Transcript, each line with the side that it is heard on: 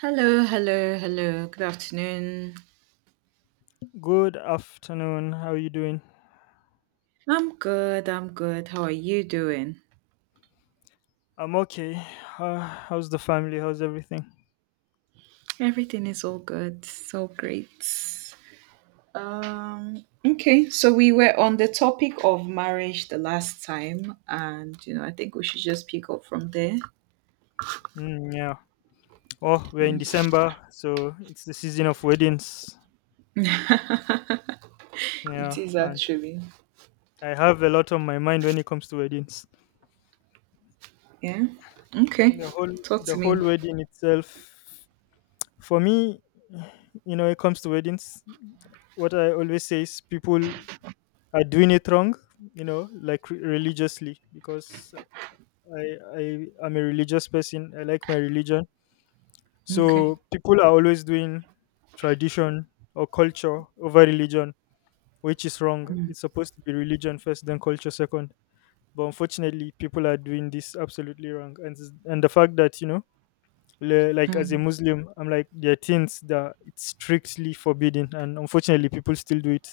right: Hello, hello, hello. Good afternoon.
left: Good afternoon. How are you doing?
right: I'm good. I'm good. How are you doing?
left: I'm okay. How's the family? How's everything?
right: Everything is all good. So great. Okay, so we were on the topic of marriage the last time and you know, I think we should just pick up from there.
left: Mm, yeah. Oh, we're in
right: Yeah.
left: December, so it's the season of weddings. Yeah,
right: It is
left: and
right: actually.
left: I have a lot on my mind when it comes to weddings.
right: Yeah. Okay.
left: The whole
right: Talk
left: the
right: to me.
left: whole wedding itself. For me, you know, it comes to weddings. What I always say is people are doing it wrong. You know, like religiously, because I I am a religious person. I like my religion.
right: Okay.
left: So people are always doing tradition or culture over religion, which is wrong. It's supposed to be religion first, then culture second. But unfortunately, people are doing this absolutely wrong. And the fact that you know, like as a
right: Mm.
left: Muslim, I'm like there are things that it's strictly forbidden, and unfortunately, people still do it,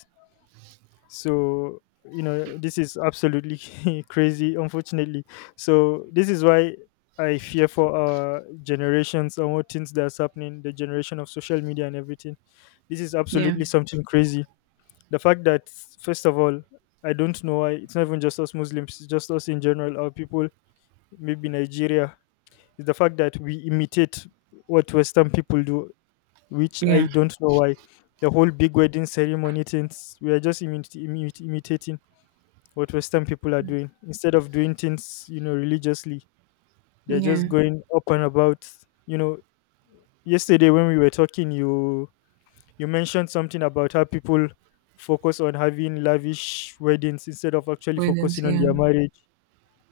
left: so you know this is absolutely crazy, unfortunately. So this is why I fear for our generations and what things that's happening, the generation of social media and everything. This is
right: Yeah.
left: absolutely something crazy. The fact that, first of all, I don't know why, it's not even just us Muslims, it's just us in general, our people, maybe Nigeria, is the fact that we imitate what Western people do, which I
right: Yeah.
left: don't know why. The whole big wedding ceremony things, we are just imitating what Western people are doing instead of doing things, you know, religiously. They're just
right: Yeah.
left: going up and about, you know. Yesterday when we were talking, you mentioned something about how people focus on having lavish weddings instead of actually
right: Weddings,
left: focusing on
right: yeah.
left: their marriage.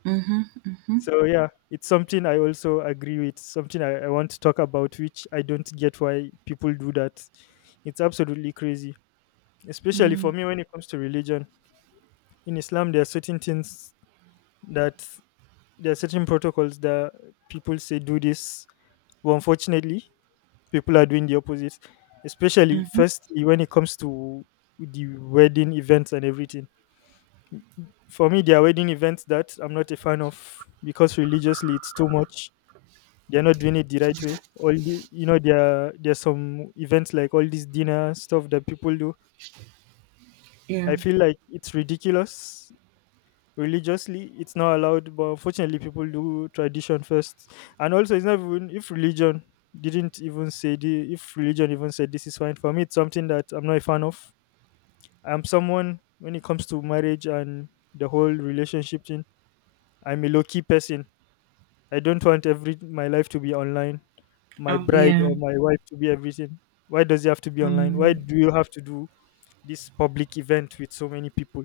right: Mhm.
left: So yeah, it's something I also agree with, something I want to talk about, which I don't get why people do that. It's absolutely crazy, especially for
right: Mm.
left: me when it comes to religion. In Islam there are certain things that, there are certain protocols that people say do this, but unfortunately people are doing the opposite, especially firstly when it comes to the wedding events and everything. For me there are wedding events that I'm not a fan of because religiously it's too much. They're not doing it the right way. All the, you know, there are, there's some events like all these dinner stuff that people do,
right: Yeah.
left: I feel like it's ridiculous. Religiously it's not allowed, but unfortunately people do tradition first. And also, it's not even if religion didn't even say the, if religion even said this is fine, for me it's something that I'm not a fan of. I'm someone, when it comes to marriage and the whole relationship thing, I'm a low-key person. I don't want every my life to be online, my
right: Oh,
left: bride
right: yeah.
left: or my wife to be everything. Why does it have to be online? Why
right: Mm-hmm.
left: do you have to do this public event with so many people?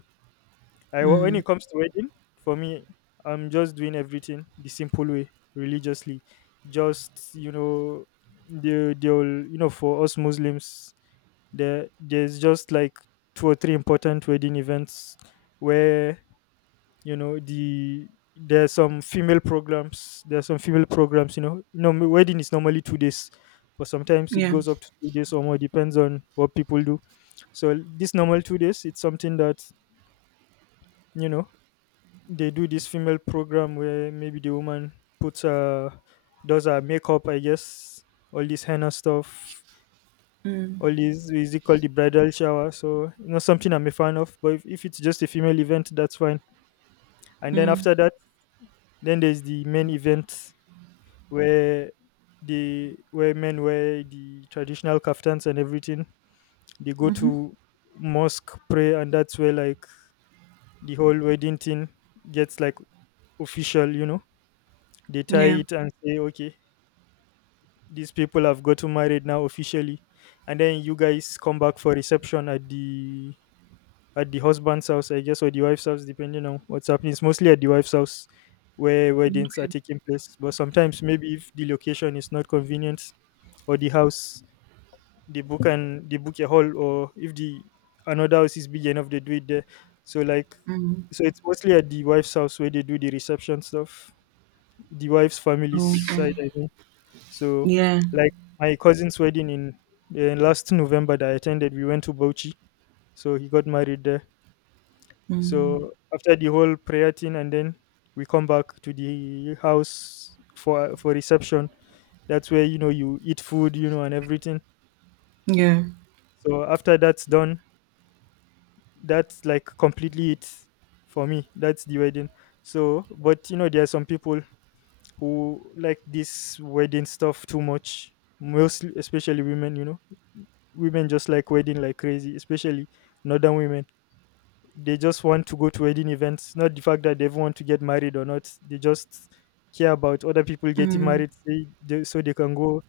left: When it
right: Mm.
left: comes to wedding, for me, I'm just doing everything the simple way, religiously. Just you know, the whole, you know, for us Muslims, there's just like two or three important wedding events where, you know, the, there's some female programs. There's some female programs. You know, no wedding is normally 2 days, but sometimes it
right: Yeah.
left: goes up to 3 days or more, depends on what people do. So this normal 2 days, it's something that, you know, they do this female program where maybe the woman puts does her makeup, I guess, all this henna stuff,
right: Mm,
left: all these, is it called the bridal shower? So, not something I'm a fan of, but if it's just a female event, that's fine. And then
right: mm,
left: after that, then there's the main event where the, where men wear the traditional kaftans and everything. They go to mosque, pray, and that's where like the whole wedding thing gets like official, you know. They tie
right: yeah.
left: it and say okay, these people have gotten married now officially. And then you guys come back for reception at the, at the husband's house I guess, or the wife's house, depending on what's happening. It's mostly at the wife's house where weddings are
right: Okay.
left: taking place. But sometimes, maybe if the location is not convenient or the house, they book, and they book a hall, or if the another house is big enough they do it there. So like,
right: Mm.
left: so it's mostly at the wife's house where they do the reception stuff, the wife's family's
right: Oh,
left: side
right: okay.
left: I mean. So,
right: Yeah.
left: like my cousin's wedding in last November that I attended, we went to Bauchi. So he got married there.
right: Mm,
left: So after the whole prayer thing, and then we come back to the house for reception. That's where, you know, you eat food, you know, and everything.
right: yeah.
left: So after that's done, that's like completely it for me. That's the wedding. So, but you know, there are some people who like this wedding stuff too much, mostly especially women, you know. Women just like wedding like crazy, especially northern women. They just want to go to wedding events, not the fact that they even want to get married or not. They just care about other people getting
right: Mm,
left: married, so they can go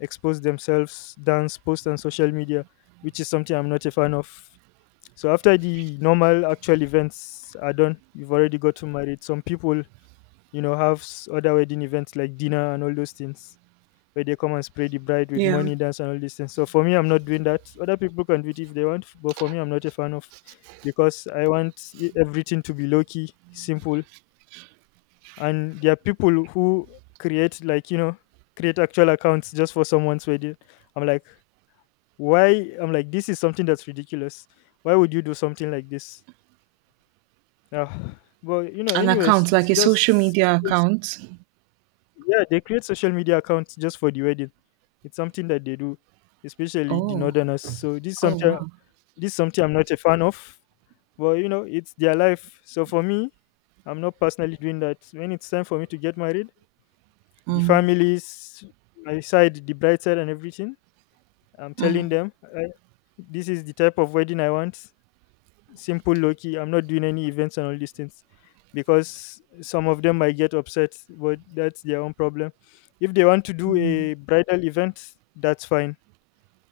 left: expose themselves, dance, post on social media, which is something I'm not a fan of. So after the normal actual events are done, you've already gotten married. Some people, you know, have other wedding events like dinner and all those things where they come and spray the bride with
right: yeah.
left: money, dance, and all these things. So for me, I'm not doing that. Other people can do it if they want, but for me, I'm not a fan of, because I want everything to be low key, simple. And there are people who create, like, you know, create actual accounts just for someone's wedding. I'm like, why? I'm like, this is something that's ridiculous. Why would you do something like this? Yeah. But you know,
right: An
left: anyways,
right: account,
left: it's
right: like a social
left: just
right: media
left: people.
right: account.
left: Yeah, they create social media accounts just for the wedding. It's something that they do, especially the
right: Oh.
left: northerners. So this is
right: Oh,
left: something,
right: wow.
left: this is something I'm not a fan of. But you know, it's their life. So for me, I'm not personally doing that. When it's time for me to get married, the
right: Mm,
left: families, my side, the bride side and everything, I'm telling
right: mm,
left: them I, this is the type of wedding I want. Simple, low key. I'm not doing any events and all these things, because some of them might get upset, but that's their own problem. If they want to do a bridal event, that's fine,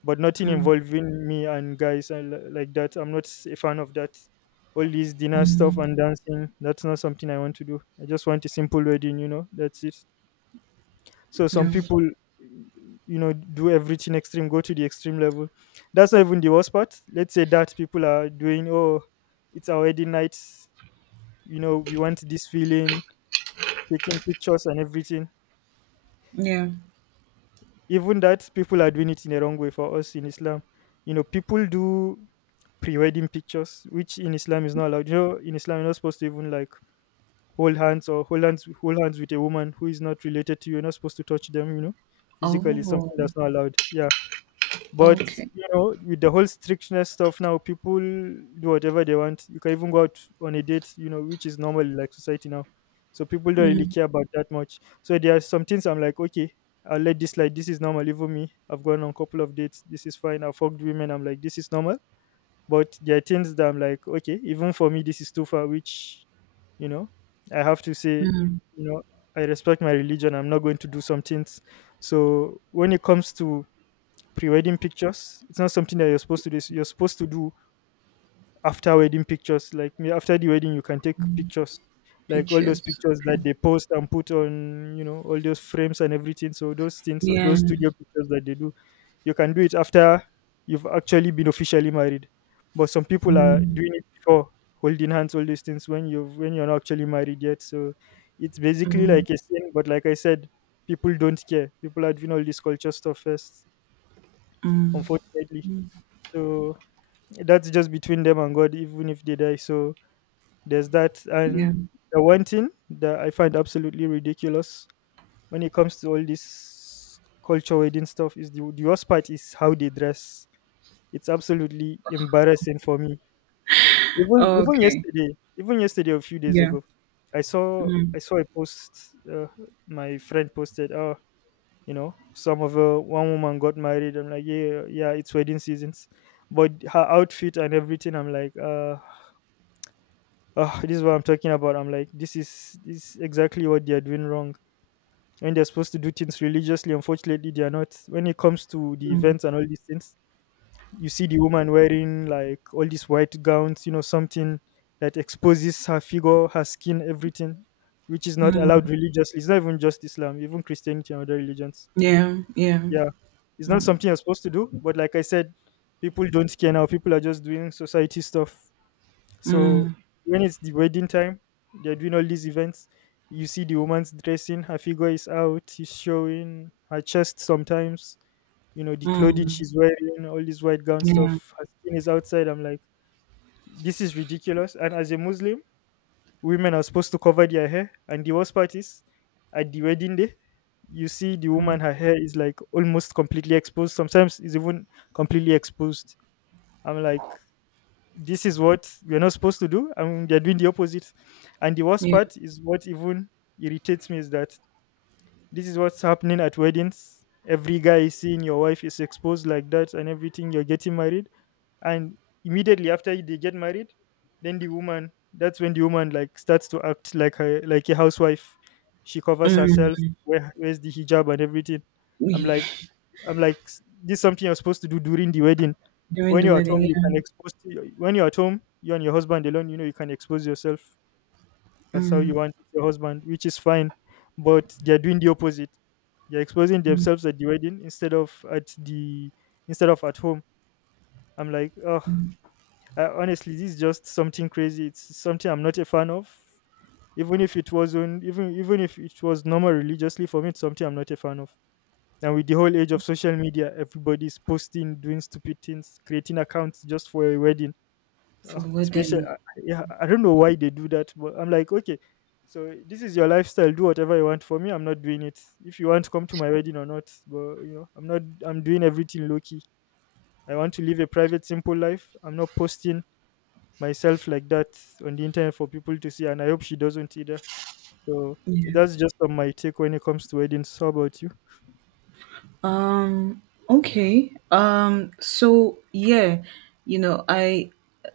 left: but nothing involving me and guys and like that. I'm not a fan of that. All these dinner stuff and dancing, that's not something I want to do. I just want a simple wedding, you know, that's it. So some
right: yeah.
left: people, you know, do everything extreme, go to the extreme level. That's not even the worst part. Let's say that people are doing, oh, it's our wedding night, you know, we want this feeling, taking pictures and everything.
right: Yeah.
left: Even that, people are doing it in a wrong way for us in Islam. You know, people do pre-wedding pictures, which in Islam is not allowed. You know, in Islam, you're not supposed to even like hold hands, or hold hands with a woman who is not related to you. You're not supposed to touch them, you know, physically,
right: Oh,
left: something that's not allowed. Yeah. But
right: okay.
left: you know, with the whole strictness stuff now, people do whatever they want. You can even go out on a date, you know, which is normal in, like, society now. So people don't really
right: Mm,
left: care about that much. So there are some things I'm like, okay, I'll let this, like, this is normal. Even me, I've gone on a couple of dates. This is fine. I've fucked women. I'm like, this is normal. But there are things that I'm like, okay, even for me, this is too far. Which, you know, I have to say,
right: mm,
left: you know, I respect my religion. I'm not going to do some things. So when it comes to pre-wedding pictures, it's not something that you're supposed to do. You're supposed to do after wedding pictures. Like, after the wedding, you can take pictures, like all those
right: pictures.
left: pictures
right: Okay.
left: that they post and put on, you know, all those frames and everything. So those things, so
right: Yeah.
left: those studio pictures that they do, you can do it after you've actually been officially married. But some people are
right: Mm,
left: doing it before, holding hands, all these things when you're not actually married yet. So it's basically
right: mm,
left: like a sin. But like I said, people don't care. People are doing all this culture stuff first,
right: mm,
left: unfortunately. So that's just between them and God, even if they die. So there's that. And
right: yeah.
left: the one thing that I find absolutely ridiculous when it comes to all this culture wedding stuff is the worst part is how they dress. It's absolutely embarrassing for me. Even
right: Okay.
left: yesterday, even yesterday, a few days
right: Yeah.
left: ago, I saw
right: Mm,
left: I saw a post uh, my friend posted. Oh, you know some of one woman got married, I'm like, yeah, yeah, it's wedding seasons, but her outfit and everything, I'm like, this is what I'm talking about. I'm like, this is exactly what they are doing wrong, when they're supposed to do things religiously, unfortunately they are not when it comes to the
right: mm,
left: events and all these things. You see the woman wearing like all these white gowns, you know, something that exposes her figure, her skin, everything, which is not allowed religiously. It's not even just Islam, even Christianity and other religions.
right: yeah. Yeah.
left: Yeah, it's not something you're supposed to do, but like I said, people don't care now. People are just doing society stuff. So
right: Mm,
left: when it's the wedding time, they're doing all these events. You see the woman's dressing, her figure is out, is showing her chest sometimes. You know the clothing
right: mm,
left: she's wearing, all this white gown
right: yeah.
left: stuff. Her skin is outside. I'm like, this is ridiculous. And as a Muslim, women are supposed to cover their hair. And the worst part is, at the wedding day, you see the woman,
right: Mm,
left: her hair is like almost completely exposed. Sometimes it's even completely exposed. I'm like, this is what we're not supposed to do, and they're doing the opposite. And the worst
right: yeah.
left: part is what even irritates me is that this is what's happening at weddings. Every guy is seeing your wife is exposed like that, and everything. You're getting married, and immediately after they get married, then the woman that's when the woman like starts to act like a housewife. She covers
right: Mm.
left: herself, wears the hijab and everything. I'm
right: We
left: like, I'm like, "S- this is something you're supposed to do during the wedding.
right: during
left: When
right: the
left: you're at
right: wedding,
left: home you can
right: yeah.
left: expose to your- When you're at home, you and your husband alone, you know, you can expose yourself as how you
right: Mm.
left: want your husband, which is fine. But they're doing the opposite. They're exposing themselves at the wedding instead of at home. I'm like, oh, honestly, this is just something crazy. It's something I'm not a fan of. Even if it wasn't, even if it was normal religiously, for me, it's something I'm not a fan of. And with the whole age of social media, everybody's posting, doing stupid things, creating accounts just for a wedding. Uh,
right: For the
left: especially,
right: wedding.
left: I, yeah, I don't know why they do that, but I'm like, okay, so this is your lifestyle. Do whatever you want. For me, I'm not doing it. If you want to come to my wedding or not, but you know, I'm not. I'm doing everything low key. I want to live a private, simple life. I'm not posting myself like that on the internet for people to see, and I hope she doesn't either. So
right: Yeah.
left: that's just on my take when it comes to weddings. How about you?
right: Um okay. So yeah, you know, I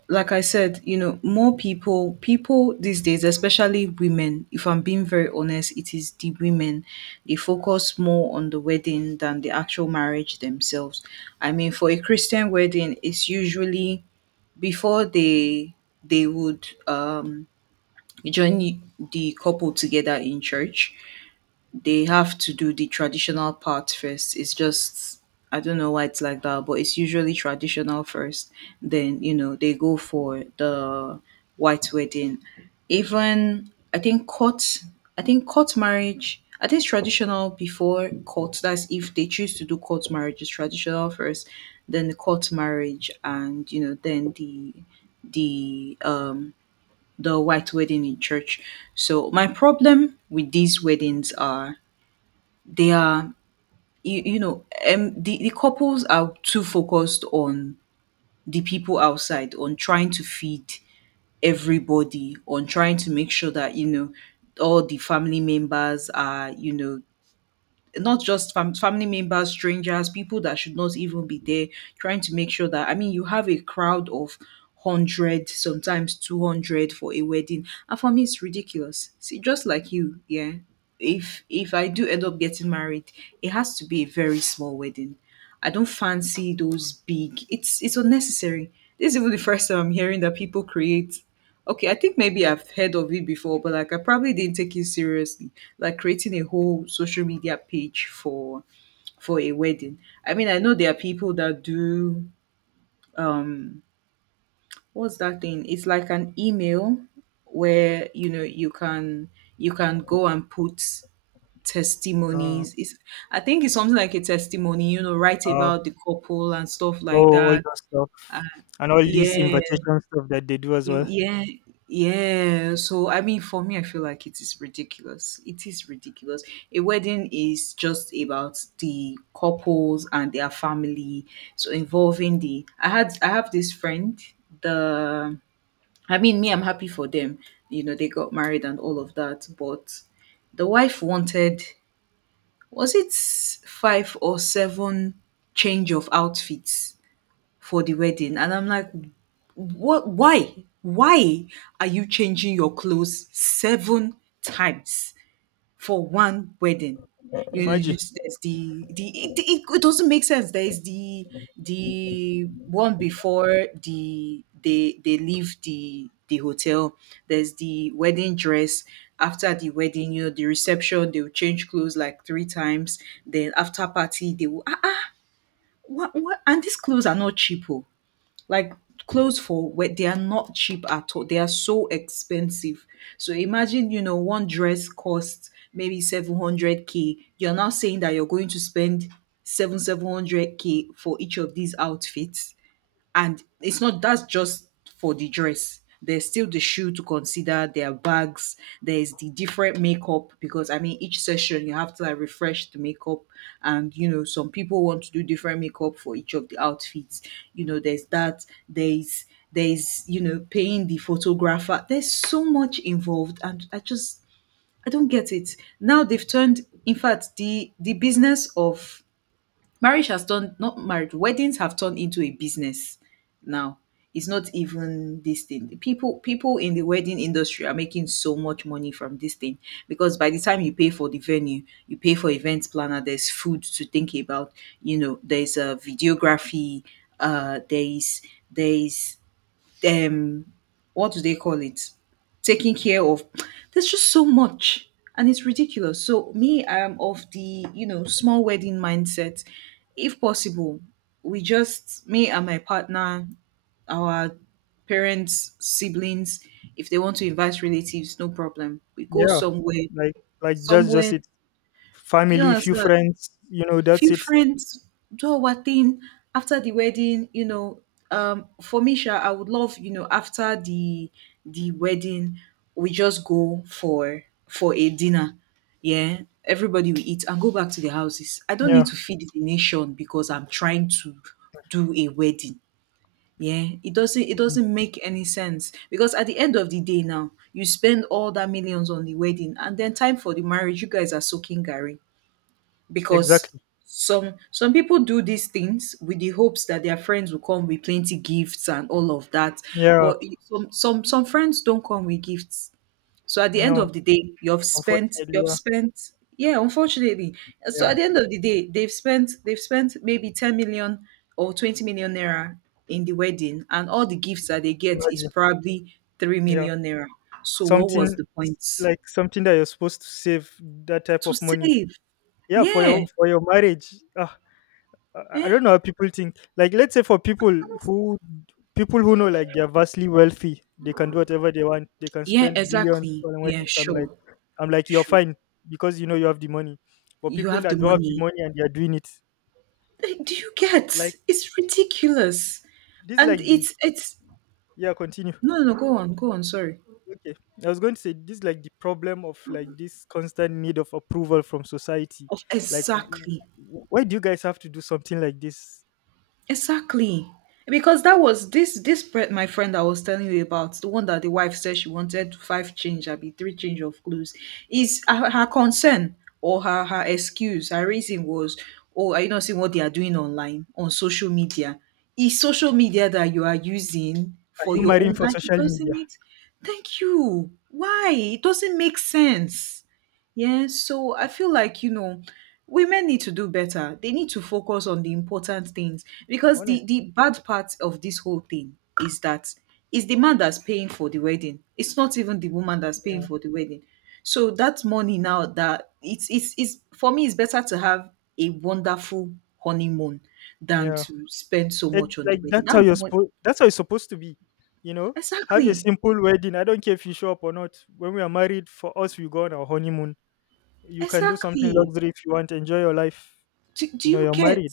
right: like I said, you know, more people these days, especially women, if I'm being very honest, it is the women. They focus more on the wedding than the actual marriage themselves. I mean, for a Christian wedding, it's usually before they they would you join the couple together in church. They have to do the traditional part first. It's just I don't know why it's like that, but it's usually traditional first. Then, you know, they go for the white wedding. Even I think court, I think court marriage, I think it's traditional before court. That's if they choose to do court marriage, it's traditional first, then the court marriage, and you know, then the um the white wedding in church. So my problem with these weddings are they are you know the couples are too focused on the people outside, on trying to feed everybody, on trying to make sure that you know all the family members are you know not just family members, strangers, people that should not even be there, trying to make sure that, I mean, you have a crowd of 100, sometimes 200 for a wedding. And for me, it's ridiculous. See, just like you, yeah. If I do end up getting married, it has to be a very small wedding. I don't fancy those big. It's unnecessary. This is even the first time I'm hearing that people create. Okay, I think maybe I've heard of it before, but like I probably didn't take it seriously. Like creating a whole social media page for a wedding. I mean, I know there are people that do um what's that thing? It's like an email where you know you can go and put
left: Uh,
right: testimonies. It's I think it's something like a testimony, you know, write
left: uh,
right: about the couple and stuff like
left: oh, all
right: that.
left: that stuff and all these
right: Yeah.
left: invitation stuff that they do as
right: You-
left: well.
right: Yeah, yeah. So I mean, for me, I feel like it is ridiculous. It is ridiculous. A wedding is just about the couples and their family. So involving the, I have this friend. The, I mean, me, I'm happy for them. You know, they got married and all of that. But the wife wanted, was it five or seven change of outfits for the wedding? And I'm like, what? Why? Why are you changing your clothes seven times for one wedding? You know,
left: Imagine,
right: just there's the it doesn't make sense. There is the one before the they leave the hotel. There's the wedding dress. After the wedding, you know, the reception, they will change clothes like three times. Then after party, they will ah, ah what, what? And these clothes are not cheap. Oh, like clothes for where, they are not cheap at all, they are so expensive. So imagine you know one dress costs maybe 700k. You're now saying that you're going to spend 7 700k for each of these outfits. And it's not, that's just for the dress. There's still the shoe to consider, there are bags, there's the different makeup, because I mean each session you have to like refresh the makeup, and you know some people want to do different makeup for each of the outfits. You know, there's that, there's you know paying the photographer. There's so much involved, and I just I don't get it. Now they've turned, in fact, the business of marriage has turned, not marriage, weddings have turned into a business now. It's not even this thing. People in the wedding industry are making so much money from this thing, because by the time you pay for the venue, you pay for events planner, there's food to think about, you know, there's a videography, uh there's there's um what do they call it, taking care of, there's just so much. And it's ridiculous. So me, I am of the you know small wedding mindset. If possible, we just me and my partner, our parents, siblings, if they want to invite relatives, no problem, we go
left: yeah,
right: somewhere.
left: like, that's just
right: Somewhere,
left: it.
right: do you
left: Family, few
right: understand,
left: friends, you know, that's
right: few
left: it.
right: friends, do our thing after the wedding, you know. For me sha, I would love, you know, after the wedding, we just go for a dinner. Yeah, everybody will eat and go back to the houses. I don't need
left: Yeah.
right: to feed the nation because I'm trying to do a wedding. Yeah, it doesn't, it
left: Mm.
right: doesn't make any sense, because at the end of the day now you spend all that millions on the wedding, and then time for the marriage you guys are soaking gary. Because
left: Exactly.
right: some people do these things with the hopes that their friends will come with plenty gifts and all of that,
left: Yeah.
right: but I- some friends don't come with gifts. So at the end
left: No.
right: of the day you've spent
left: Unfortunately,
right: you've
left: yeah,
right: spent yeah, unfortunately. So
left: yeah.
right: at the end of the day they've spent maybe 10 million or 20 million naira in the wedding, and all the gifts that they get is
left: Imagine,
right: probably 3
left: yeah,
right: million naira. So what
left: something
right: was the
left: s-
right: point?
left: like something that you're supposed to save, that type
right: To
left: of money.
right: save.
left: Yeah,
right: Yeah,
left: for your marriage. Ah, I don't
right: eh.
left: know how people think. Like, let's say for who people who know, like, they're vastly wealthy, they can do whatever they want. They can
right: Yeah,
left: spend billions
right: exactly.
left: on
right: Yeah,
left: weddings.
right: sure.
left: I'm like, you're
right: Sure.
left: fine because you know you have the money. But
right: You
left: people
right: have the
left: that don't have the
right: money.
left: money and they are doing it,
right: Like, do you
left: like,
right: get? It's ridiculous.
left: this,
right: And
left: like the
right: it's
left: yeah, continue.
right: no no no, go on, go on, sorry.
left: Okay, I was going to say this, like, the problem of like this constant need of approval from society.
right: Of
left: Like,
right: exactly.
left: why do you guys have to do something like this?
right: Exactly. Because that was this this friend, my friend I was telling you about, the one that the wife said she wanted five change, I be three change of clothes, is her concern or her her excuse, her reason was, oh, are you not seeing what they are doing online on social media? Is social media that you are using
left: Are
right: for
left: you
right: your
left: marrying
right: own,
left: for
right: like it
left: social
right: doesn't
left: media?
right: make thank you. Why? It doesn't make sense. Yeah, so I feel like, you know, women need to do better. They need to focus on the important things, because
left: Honestly,
right: the bad part of this whole thing is that it's the man that's paying for the wedding. It's not even the woman that's paying
left: yeah,
right: for the wedding. So that money now, that it's for me it's better to have a wonderful honeymoon than
left: yeah.
right: to spend so
left: It,
right: much on
left: like,
right: the wedding.
left: that's
right: That
left: how you're
right: mon-
left: supposed. That's how it's supposed to be. You know, have a
right: exactly.
left: simple wedding. I don't care if you show up or not. When we are married, for us, we go on our honeymoon. You can do something
right: Exactly.
left: luxury if you want. Enjoy your life.
right: Do
left: You know,
right: you
left: you're
right: get?
left: married.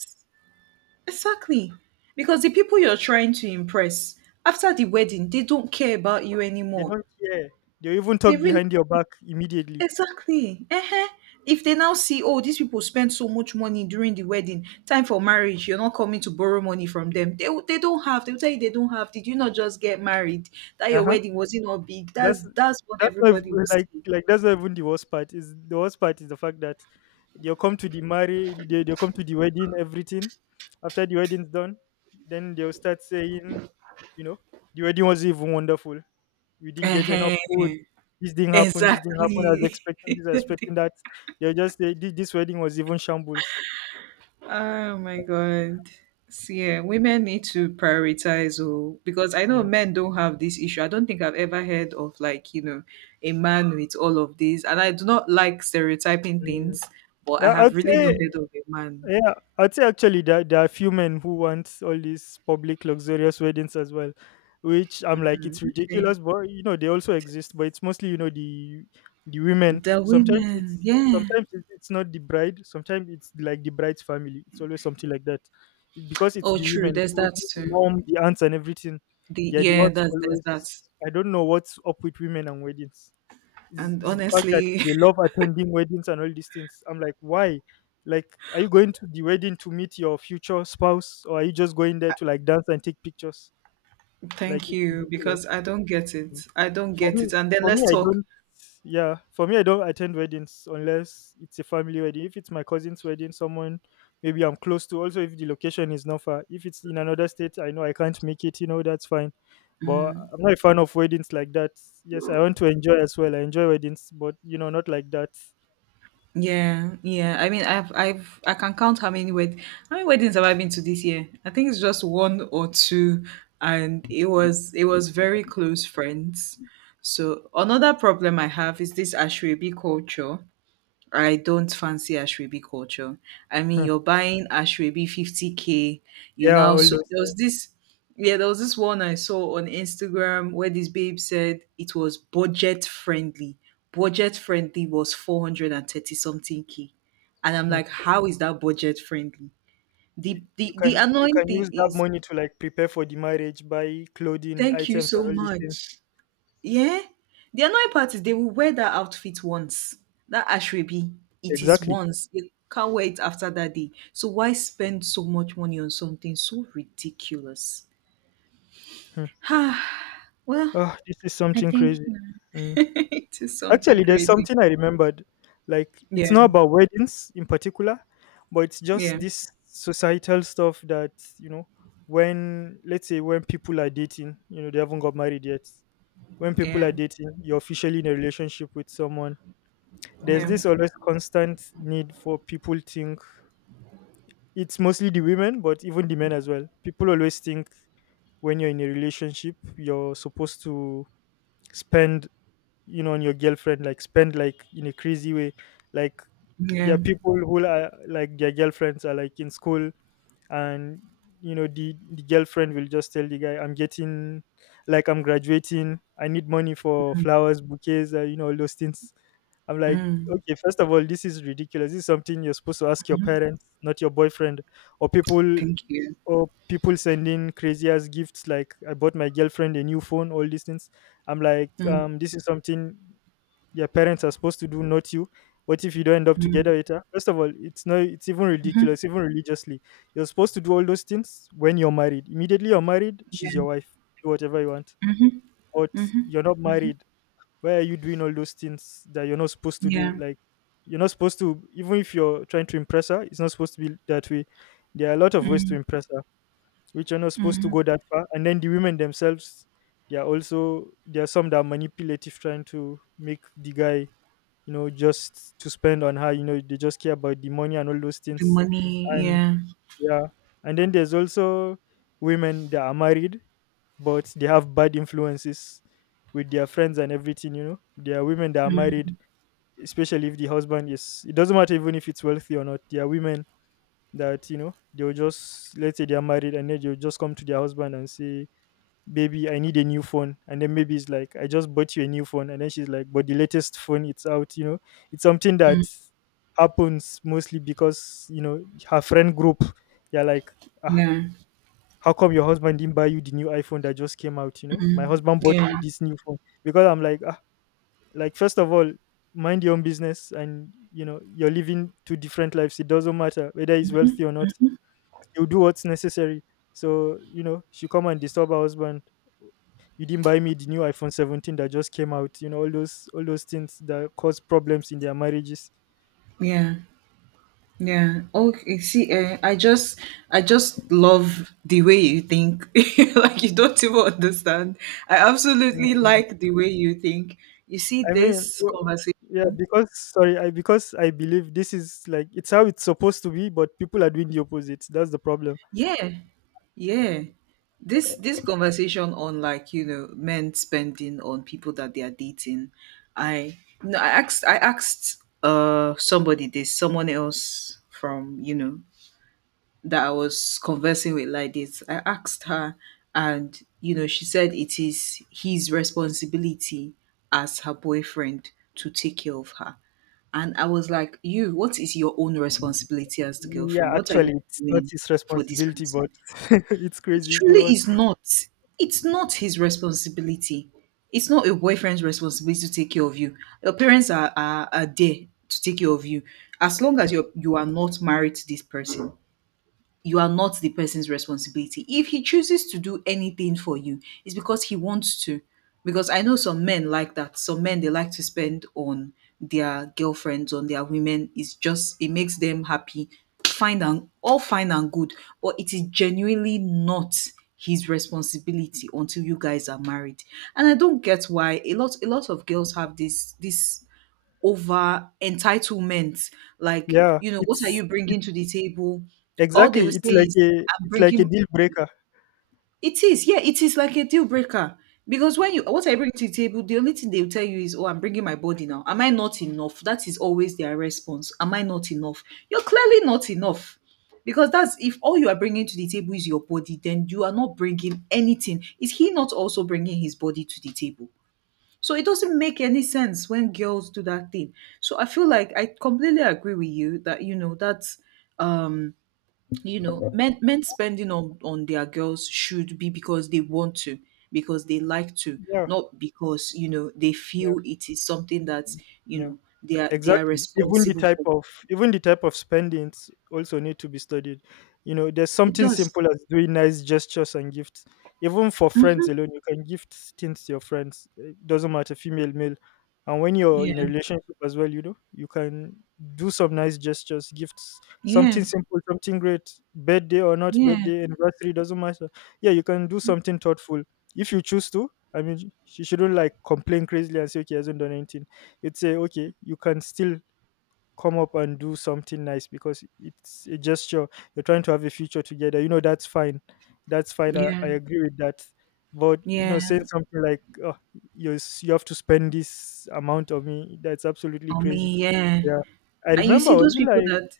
right: Exactly. Because the people you're trying to impress after the wedding, they don't care about you
left: They
right: anymore.
left: don't care. They even
right: They
left: talk
right: really
left: behind your back immediately.
right: exactly. Uh, if they now see, oh, these people spent so much money during the wedding, time for marriage, you're not coming to borrow money from them. They will- they don't have. They'll tell you they don't have. Did you not just get married? That your
left: Uh-huh.
right: wedding wasn't all big. That's
left: That's
right: that's what
left: that's not
right: everybody
left: even,
right: will
left: like
right: see.
left: like that's not even the worst part. Is the worst part is the fact that they'll come to the marriage, they'll come to the wedding, everything. After the wedding's done, then they'll start saying, you know, the wedding was even wonderful, we didn't get enough
right: Uh,
left: food. This thing happened. This thing happened. I was
right: exactly.
left: expecting this. I was expecting that. They're just this wedding was even shambles.
right: Oh my God. So, yeah, women need to prioritize oh, because I
left: Mm,
right: know
left: mm.
right: men don't have this issue. I don't think I've ever heard of like, you know, a man with all of this. And I do not like stereotyping
left: Mm.
right: things, but I
left: Yeah,
right: have
left: I'd
right: really not
left: say,
right: heard of a man.
left: yeah, I'd say actually there are a few men who want all these public luxurious weddings as well, which I'm like, it's
right: Okay.
left: ridiculous, but you know they also exist. But it's mostly you know the women.
right: The
left: Sometimes
right: women,
left: it's
right: yeah.
left: it's not the bride. Sometimes it's like the bride's family. It's always something like that. Because it's
right: Oh
left: the
right: true,
left: women. It's
right: there's that
left: mostly the
right: too.
left: mom, the aunts, and everything.
right: The
left: They are the
right: yeah,
left: ones
right: that's
left: who
right: there's
left: always.
right: that.
left: I don't know what's up with women and weddings, is,
right: And
left: is the fact that
right: honestly,
left: they love attending weddings and all these things. I'm like, why? Like, are you going to the wedding to meet your future spouse, or are you just going there to like dance and take pictures? Like,
right: thank
left: it's
right: you
left: ridiculous.
right: because I don't get it. I don't
left: For
right: get
left: me,
right: it. And then
left: for me,
right: let's
left: I
right: talk.
left: don't. Yeah, for me, I don't attend weddings unless it's a family wedding. If it's my cousin's wedding, someone maybe I'm close to. Also, if the location is not far, if it's in another state, I know I can't make it. You know, that's fine. But I'm not a fan of weddings like that. Yes, I want to enjoy as well. I enjoy weddings, but you know, not like that.
right: Yeah, yeah. I mean, I can count how many wed, how many weddings have I been to this year? I think it's just one or two, and it was very close friends. So another problem I have is this Ashwebi culture. I don't fancy Ashwebi culture. I mean,
left: Hmm.
right: you're buying Ashwebi 50k. You
left: Yeah,
right: now
left: all
right: so
left: those,
right: there was
left: yes.
right: this yeah, there was this one I saw on Instagram where this babe said it was budget friendly. Budget friendly was 430 something k. And I'm
left: Hmm.
right: like, how is that budget friendly?
left: You, you
right: The
left: can
right: annoying thing
left: use that
right: is
left: money to like prepare for the marriage, buy clothing
right: thank you
left: items and
right: so
left: all these things.
right: much. Yeah. The annoying part is they will wear that outfit once. That ashrebi, it is
left: Exactly.
right: once. They can't wear it after that day. So why spend so much money on something so ridiculous?
left: Hmm.
right: Ah, well,
left: Oh, this is
right: I
left: something
right: think you
left: crazy.
right: know,
left: Mm.
right: it is something
left: Actually, there's
right: crazy.
left: something I remembered. Like, it's
right: Yeah,
left: not about weddings in particular, but it's just
right: yeah,
left: this societal stuff that, you know, when, let's say, when people are dating, you know, they haven't got married yet. When people
right: yeah,
left: are dating, you're officially in a relationship with someone. There's
right: yeah,
left: this always constant need for people think, it's mostly the women, but even the men as well. People always think when you're in a relationship, you're supposed to spend, you know, on your girlfriend, like spend like in a crazy way. Like, there
right: yeah.
left: are people who are like their girlfriends are like in school, and you know the girlfriend will just tell the guy, I'm getting, like, I'm graduating, I need money for flowers, bouquets, you know, all those things. I'm like,
right: Mm,
left: okay, first of all, this is ridiculous. This is something you're supposed to ask your parents, not your boyfriend. or people
right: thank you.
left: or people sending crazy ass gifts, like, I bought my girlfriend a new phone, all these things. I'm like,
right: Mm,
left: this is something their parents are supposed to do, not you. What if you don't end up
right: mm,
left: together with her? First of all, it's no, it's even ridiculous, even religiously. You're supposed to do all those things when you're married. Immediately you're married, she's
right: yeah,
left: your wife. Do whatever you want. But
right: mhm,
left: you're not married. Why are you doing all those things that you're not supposed to do?
right: yeah.
left: Like, you're not supposed to, even if you're trying to impress her, it's not supposed to be that way. There are a lot of ways to impress her, which are not supposed to go that far. And then the women themselves, they are also, there are some that are manipulative, trying to make the guy, you know, just to spend on her. You know, they just care about the money and all those
right: The
left: things.
right: money.
left: And
right: Yeah,
left: yeah, and then there's also women that are married, but they have bad influences with their friends and everything. You know, there are women that are married, especially if the husband is. It doesn't matter even if it's wealthy or not. There are women that you know they'll just, let's say they are married, and then they'll just come to their husband and say, "Baby, I need a new phone." And then maybe it's like, "I just bought you a new phone." And then she's like, "But the latest phone, it's out, you know, it's something that happens." Mostly because, you know, her friend group, they're like, ah,
right: yeah,
left: "How come your husband didn't buy you the new iPhone that just came out? You know, my husband bought me
right: yeah,
left: this new phone." Because I'm like, like, first of all, mind your own business, and you know, you're living two different lives. It doesn't matter whether he's wealthy or not, he'll do what's necessary. So, you know, she come and disturb her husband. "You didn't buy me the new iPhone 17 that just came out." You know, all those things that cause problems in their marriages.
right: yeah. Yeah. Oh, okay. See, I just love the way you think. Like you don't even understand. I absolutely
left: Mm,
right: like the way you think. You see
left: I mean,
right: this
left: w-
right: conversation.
left: yeah, because, sorry, I because I believe this is like it's how it's supposed to be, but people are doing the opposite. That's the problem.
right: Yeah. Yeah. This conversation on like you know men spending on people that they are dating. I no. I asked somebody this. Someone else from that I was conversing with like this. I asked her, and she said it is his responsibility as her boyfriend to take care of her. And I was like, you, what is your own responsibility as the
left: Yeah,
right: girlfriend? What are you
left: actually, it's not
right: doing
left: his
right: for this
left: responsibility, but
right: person?
left: it's
right: It
left: crazy.
right: truly
left: Go on.
right: is not. It's not his responsibility. It's not a boyfriend's responsibility to take care of you. Your parents are there to take care of you. As long as you are not married to this person, you are not the person's responsibility. If he chooses to do anything for you, it's because he wants to. Because I know some men like that. Some men, they like to spend on their girlfriends, on their women. It's just it makes them happy. Fine and all, fine and good. But it is genuinely not his responsibility until you guys are married. And I don't get why a lot of girls have this over entitlement. Like,
left: Yeah,
right: you know, what are
left: it's
right: you
left: it,
right: bringing to the table? All they will
left: exactly.
right: say
left: It's like
right: is,
left: a,
right: I'm
left: it's like a
right: bringing.
left: deal breaker.
right: It is, yeah, it is like a deal breaker. Because when you, what I bring to the table, the only thing they'll tell you is, oh, I'm bringing my body now. Am I not enough? That is always their response. Am I not enough? You're clearly not enough. Because that's, if all you are bringing to the table is your body, then you are not bringing anything. Is he not also bringing his body to the table? So it doesn't make any sense when girls do that thing. So I feel like I completely agree with you that you know that's um you know men spending on their girls should be because they want to, because they like to,
left: Yeah,
right: not because you know they
left: yeah,
right: feel it is something that you
left: yeah.
right: know they are
left: Exactly.
right: responsible for.
left: Even the type of spendings also need to be studied. You know, there's
right: It
left: something
right: does.
left: simple as doing nice gestures and gifts. Even for friends alone, you can gift things to your friends. It doesn't matter, female, male. And when you're in a
right: Yeah.
left: relationship as well, you know, you can do some nice gestures, gifts,
right: Yeah.
left: something simple, something great, birthday or not
right: Yeah.
left: birthday, anniversary, doesn't matter. Yeah, you can do something thoughtful if you choose to. She shouldn't like complain crazily and say, "Okay, hasn't done anything." It's say, okay, you can still come up and do something nice because it's a gesture. You're trying to have a future together, you know, that's fine. That's fine.
right: Yeah.
left: I agree with that. But you know,
right: Yeah.
left: saying something like, "Oh, you have to spend this amount of me," that's absolutely
right: I
left: crazy.
right: mean, yeah.
left: Yeah, I
right: And you
left: remember I
right: see
left: was
right: those
left: it
right: people
left: like,
right: that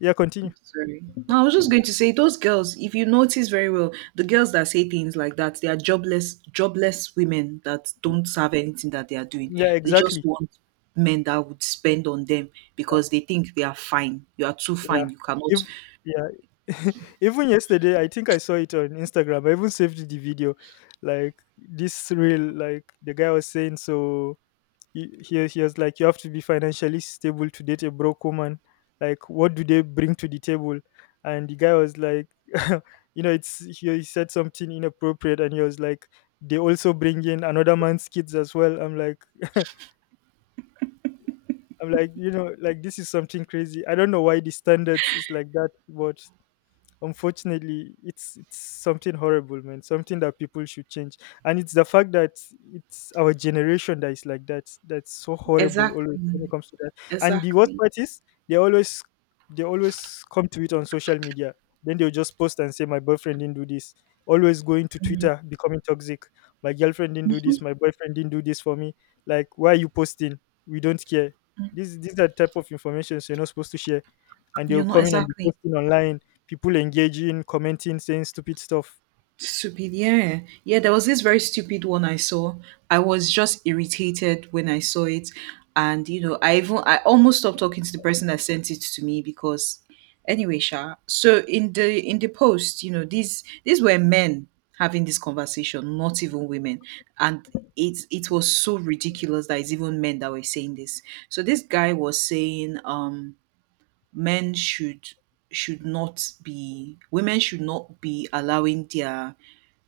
left: yeah, continue.
right: sorry. No, I was just going to say those girls, if you notice very well, the girls that say things like that, they are jobless, jobless women that don't serve anything that they are doing.
left: Yeah,
right: They just
left: exactly.
right: want men that would spend on them because they think they are fine. You are too
left: Yeah,
right: fine. You cannot.
left: if yeah. Even yesterday, I think I saw it on Instagram. I even saved the video, like this real, like the guy was saying, so he was like, "You have to be financially stable to date a broke woman. Like, what do they bring to the table?" And the guy was like you know, it's, he said something inappropriate, and he was like, "They also bring in another man's kids as well." I'm like, I'm like, you know, like, this is something crazy. I don't know why the standards is like that. But unfortunately, it's something horrible, man. Something that people should change. And it's the fact that it's our generation that is like that. That's so horrible
right: Exactly.
left: always when it comes to that. And the worst
right: Exactly.
left: part is, they always, they always come to it on social media. Then they'll just post and say, "My boyfriend didn't do this." Always going to Twitter, becoming toxic. "My girlfriend didn't do this. My boyfriend didn't do this for me." Like, why are you posting? We don't care. These are type of information you're not supposed to share, and they'll
right: You're not
left: come in and be
right: exactly.
left: posting online. People engaging, commenting, saying stupid stuff.
right: Stupid, yeah. Yeah, there was this very stupid one I saw. I was just irritated when I saw it. And you know, I even I almost stopped talking to the person that sent it to me because anyway, Sha. So in the post, you know, these were men having this conversation, not even women. And it was so ridiculous that it's even men that were saying this. So this guy was saying men should not be, women should not be allowing their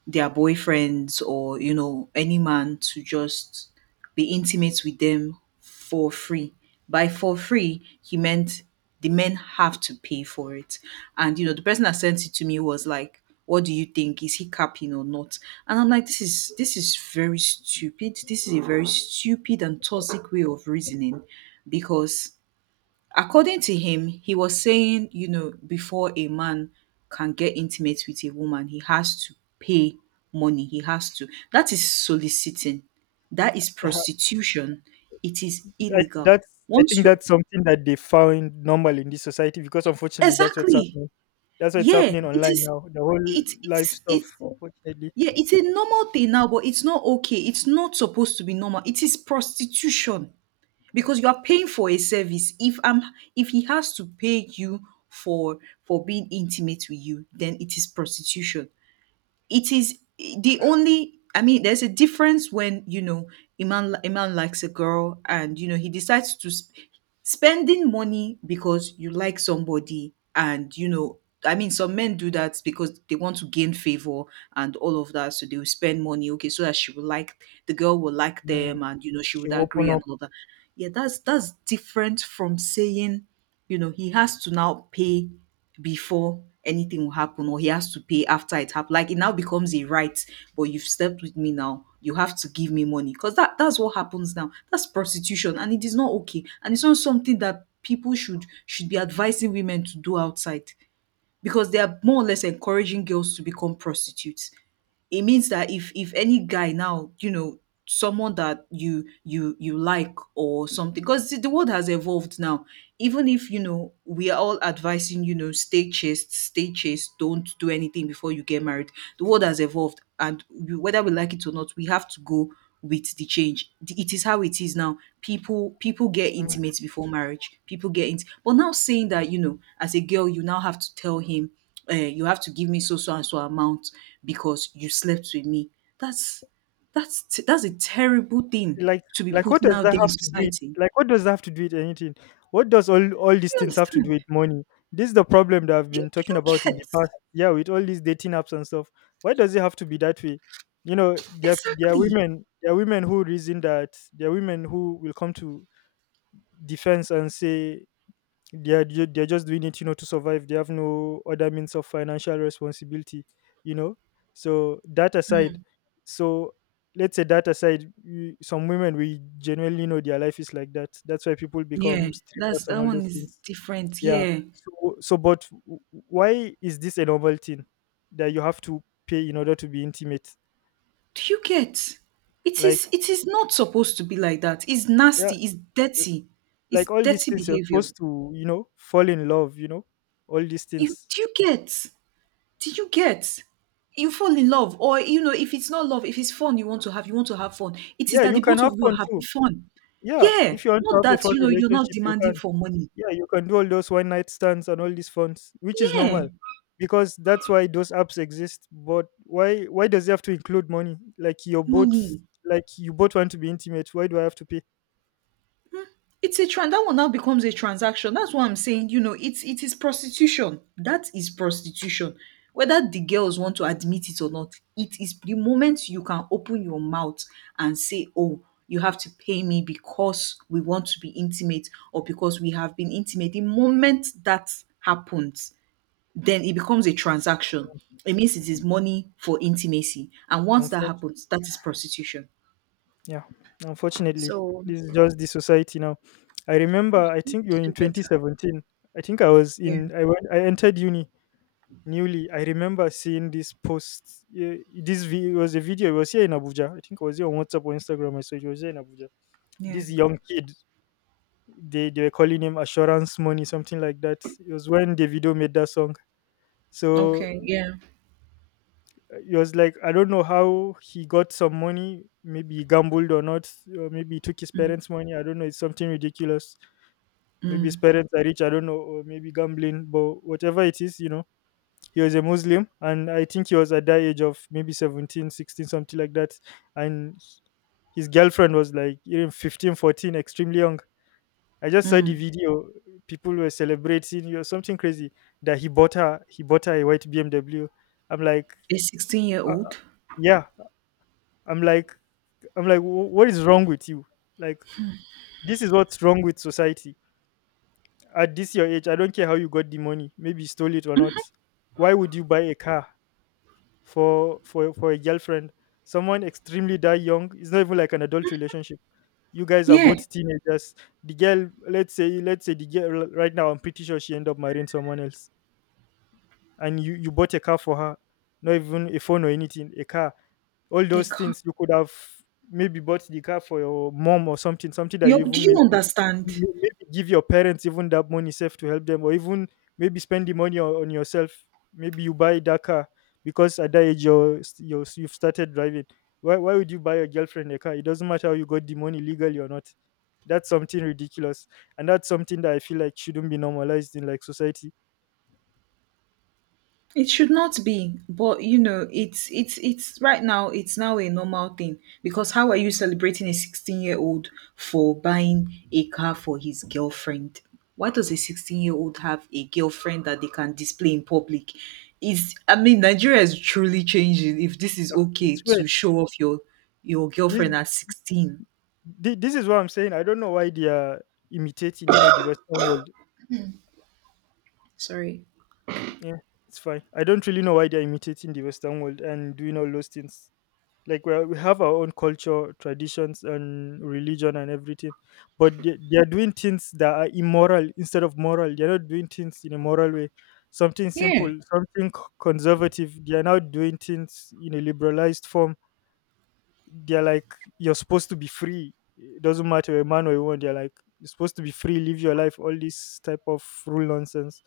right: their boyfriends or you know any man to just be intimate with them for free. By for free, he meant the men have to pay for it. And you know, the person that sent it to me was like, what do you think, is he capping or not? And I'm like, this is very stupid, this is a very stupid and toxic way of reasoning, because according to him, he was saying, you know, before a man can get intimate with a woman, he has to pay money. He has to. That is soliciting. That is
left: Yeah,
right: prostitution. It is illegal.
left: that's, I think
right: Once you
left: that's something that they found normal in this society, because unfortunately that's what's
right: exactly,
left: happening. That's what's
right: yeah,
left: happening
right: it
left: online
right: is.
left: now. The whole
right: It
left: life
right: it's
left: stuff,
right: it's
left: unfortunately,
right: yeah, it's a normal thing now, but it's not okay. It's not supposed to be normal. It is prostitution. Because you are paying for a service. If he has to pay you for for being intimate with you, then it is prostitution. It is the only, I mean, there's a difference when you know a man likes a girl and you know he decides to sp- spending money because you like somebody, and you know, I mean, some men do that because they want to gain favor and all of that, so they will spend money, okay, so that she will like, the girl will like
left: mm,
right: them, and you know, she
left: should
right: would
left: open
right: agree and
left: up.
right: all that. Yeah, that's different from saying, you know, he has to now pay before anything will happen, or he has to pay after it happened. Like it now becomes a right, but you've slept with me now, you have to give me money. Because that's what happens now. That's prostitution and it is not okay. And it's not something that people should be advising women to do outside, because they are more or less encouraging girls to become prostitutes. It means that if any guy now, you know, someone that you like or something, because the world has evolved now, even if you know we are all advising, you know, stay chaste, stay chaste, don't do anything before you get married, the world has evolved, and we, whether we like it or not, we have to go with the change. The- it is how it is now. People get intimate before marriage. But now, saying that you know as a girl you now have to tell him, you have to give me so so and so amount because you slept with me. That's that's a terrible thing
left: like
right: to be
left: like, what
right: putting
left: does
right: out
left: that
right: there in
left: have to do it?
right: society. Do
left: Like, what does that have to do with anything? What does all these
right: you
left: things have to do
right: understand?
left: with money? This is the problem that I've
right: Do
left: been talking
right: you
left: about in the
right: get
left: past, yeah, with all these dating apps and stuff. Why does it have to be that way? You know, there are
right: exactly?
left: women, there are women who reason, that there are women who will come to defense and say, they're just doing it, you know, to survive. They have no other means of financial responsibility, you know. So that aside.
right: Mm,
left: So, let's say that aside, some women, we genuinely know their life is like that. That's why people
right: yeah,
left: become strippers and
right: that
left: all
right: one
left: those
right: is
left: things.
right: different.
left: Yeah.
right: Yeah,
left: So why is this a normal thing, that you have to pay in order to be intimate?
right: do you get? It is
left: Like,
right: it is not supposed to be like that. It's
left: yeah,
right: nasty. It's dirty. It's
left: like, all these
right: dirty
left: things, you're
right: behavior.
left: supposed to, you know, fall in love, you know, all these
right: You
left: things.
right: Do you get? Do you get? You fall in love, or you know, if it's not love, if it's fun you want to have, you want to have fun. It is
left: Yeah,
right: that
left: you
right: the
left: can
right: both
left: have
right: of you are
left: fun too.
right: having fun.
left: Yeah,
right: Yeah,
left: if you want to
right: not
left: have a
right: that
left: fun
right: you know you're not
left: relationship, you
right: demanding
left: can.
right: for money.
left: Yeah, you can do all those one night stands and all these funds, which is
right: Yeah,
left: normal, because that's why those apps exist. But why does it have to include money? Like, you're both,
right: money.
left: like, you both want to be intimate. Why do I have to pay?
right: It's a trend that one now becomes a transaction. That's what I'm saying. You know, it is prostitution. That is prostitution. Whether the girls want to admit it or not, it is the moment you can open your mouth and say, oh, you have to pay me because we want to be intimate or because we have been intimate. The moment that happens, then it becomes a transaction. It means it is money for intimacy. And once that
left: Unfor-
right: happens, that is prostitution.
left: yeah, unfortunately,
right: So
left: this is just the society now. I remember, I think you were in
right: do better.
left: 2017. I think I was
right: Yeah.
left: in. I went. I entered uni newly. I remember seeing this post, this video. Was a video. It was here in Abuja. I think it was here on WhatsApp or Instagram I saw. It was here in Abuja.
right: Yeah.
left: This young kid, they were calling him assurance money, something like that. It was when Davido made that song. So,
right: Okay. Yeah.
left: it was like, I don't know how he got some money. Maybe he gambled or not, or maybe he took his parents money, I don't know. It's something ridiculous. Maybe his parents are rich, I don't know, or maybe gambling. But whatever it is, you know, he was a Muslim, and I think he was at that age of maybe 17, 16, something like that. And his girlfriend was like even 15, 14, extremely young. I just saw the
right: Mm.
left: video. People were celebrating. You know, something crazy that he bought her. He bought her a white BMW. I'm like,
right: A
left: uh,
right: 16-year-old?
left: yeah. I'm like, I'm like, "Wh- what is wrong with you? Like, this is what's wrong with society. At this your age, I don't care how you got the money. Maybe you stole it or not. Why would you buy a car for for a girlfriend, someone extremely die young? It's not even like an adult relationship. You guys are
right: Yeah,
left: both teenagers." The girl, let's say, let's say the girl right now, I'm pretty sure she end up marrying someone else. And you bought a car for her, not even a phone or anything, a car. All
right: they
left: those
right: can't.
left: things you could have maybe bought the car for your mom or something. Something that
right: You,
left: you
right: do
left: even
right: you
left: maybe
right: understand?
left: you maybe give your parents even that money safe to help them, or even maybe spend the money on yourself. Maybe you buy that car because at that age you're, you're, you've started driving. Why would you buy your girlfriend a car? It doesn't matter how you got the money, legally or not. That's something ridiculous, and that's something that I feel like shouldn't be normalized in like society.
right: It should not be, but you know, it's right now. It's now a normal thing. Because how are you celebrating a 16-year-old for buying a car for his girlfriend? Why does a 16-year-old have a girlfriend that they can display in public? Is, I mean, Nigeria is truly changing. If this is
left: Ah,
right: okay
left: it's
right: to
left: weird.
right: show off your
left: This
right: girlfriend at 16,
left: this is what I'm saying. I don't know why they are imitating, you know, the Western world.
right: sorry,
left: Yeah, it's fine. I don't really know why they are imitating the Western world and doing all those things. Like, we have our own culture, traditions, and religion, and everything. But they are doing things that are immoral instead of moral. They're not doing things in a moral way. Something
right: yeah,
left: simple, something conservative. They are now doing things in a liberalized form. They're like, "You're supposed to be free, it doesn't matter you're a man or a woman." They're like, "You're supposed to be free, live your life," all this type of rule nonsense.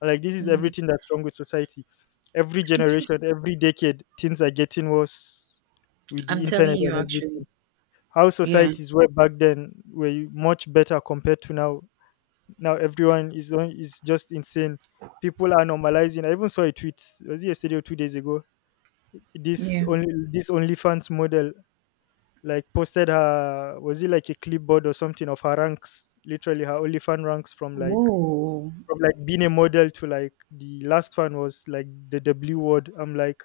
left: And, like, this is everything that's wrong with society. Every
right: it
left: generation,
right: is.
left: every decade, things are getting worse, with the
right: I'm telling
left: internet
right: you
left: and everything.
right: actually.
left: How
right: Yeah.
left: societies were back then were much better compared to now. Now everyone is on, is just insane. People are normalizing. I even saw a tweet, was it yesterday or 2 days ago, this
right: Yeah.
left: only, this only fans model like posted her, was it like a clipboard or something of her ranks, literally her only fan ranks, from like,
right: Whoa.
left: from like being a model to like the last one was like the W word. I'm like,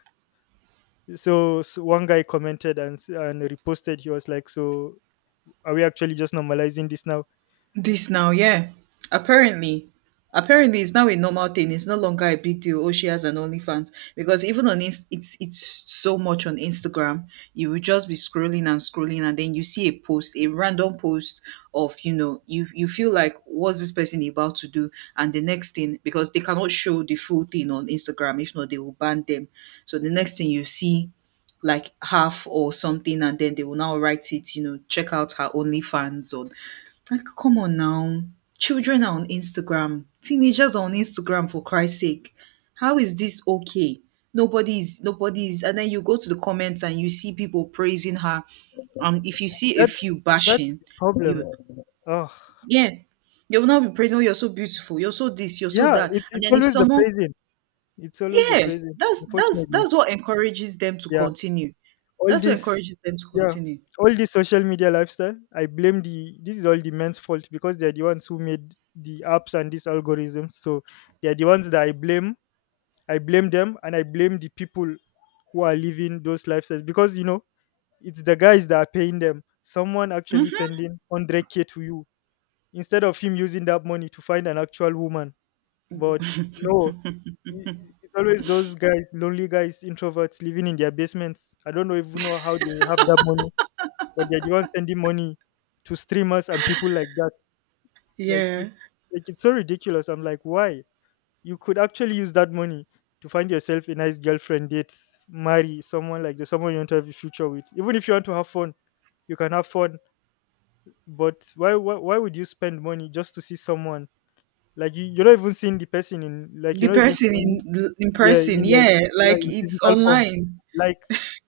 left: so, so one guy commented and and reposted, he was like, "So, are we actually just normalizing this now?"
right: This now, yeah. Apparently, apparently, it's now a normal thing. It's no longer a big deal. Oh, she has an OnlyFans, because even on Inst- it's so much on Instagram. You will just be scrolling and scrolling, and then you see a post, a random post of, you know, you feel like what's this person about to do, and the next thing, because they cannot show the full thing on Instagram, if not, they will ban them. So the next thing you see like half or something, and then they will now write it, you know, check out her OnlyFans, or, like, come on now. Children are on Instagram. Teenagers are on Instagram for Christ's sake. How is this okay? Nobody's, nobody's, and then you go to the comments and you see people praising her. Um, if you see a
left: that's
right: few
left: that's
right: bashing,
left: the problem.
right: you
left: Oh,
right: yeah, you will not be praising, oh, you're so beautiful, you're so this, you're so
left: yeah,
right: that.
left: it's
right: And
left: it's
right: then if
left: always the
right: someone,
left: praising. It's always the
right: yeah,
left: praising,
right: that's that's
left: unfortunately.
right: that's what encourages them to
left: Yeah.
right: continue.
left: All
right: That's what
left: this,
right: encourages them to
left: yeah,
right: continue.
left: all this social media lifestyle, I blame the, this is all the men's fault, because they're the ones who made the apps and these algorithms. So they're the ones that I blame. I blame them, and I blame the people who are living those lifestyles, because you know, it's the guys that are paying them. Someone actually sending 100K to you, instead of him using that money to find an actual woman. But no, i- it's always those guys, lonely guys, introverts living in their basements. I don't know even know how they have that money but they're the ones sending money to streamers and people like that. Like
right: Yeah.
left: it's like it's so ridiculous. I'm like, why? You could actually use that money to find yourself a nice girlfriend, date, marry someone like the someone you want to have a future with. Even if you want to have fun, you can have fun. But why would you spend money just to see someone? Like you're not even seeing the person in like
right: The
left: you're not even
right: person
left: seeing
right: in
left: yeah,
right: person,
left: in like
right: yeah,
left: yeah,
right: like
left: in
right: it's
left: physical form.
right: online.
left: Like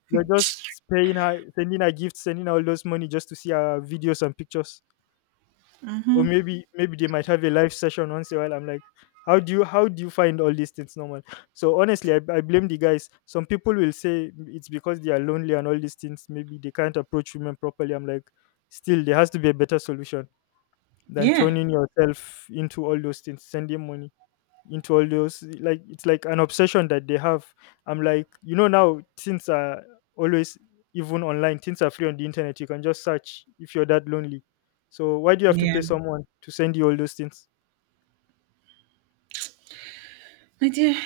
left: you're just paying her, sending her gifts, sending her all those money just to see her videos and pictures. Or maybe they might have a live session once in a while. I'm like, how do you find all these things normal? So honestly I blame the guys. Some people will say it's because they are lonely and all these things, maybe they can't approach women properly. I'm like, still there has to be a better solution than
right: Yeah.
left: turning yourself into all those things, sending money into all those, like it's like an obsession that they have. I'm like, you know, now things are always, even online, things are free on the internet, you can just search if you're that lonely. So why do you have to
right: Yeah.
left: pay someone to send you all those things?
right: My dear,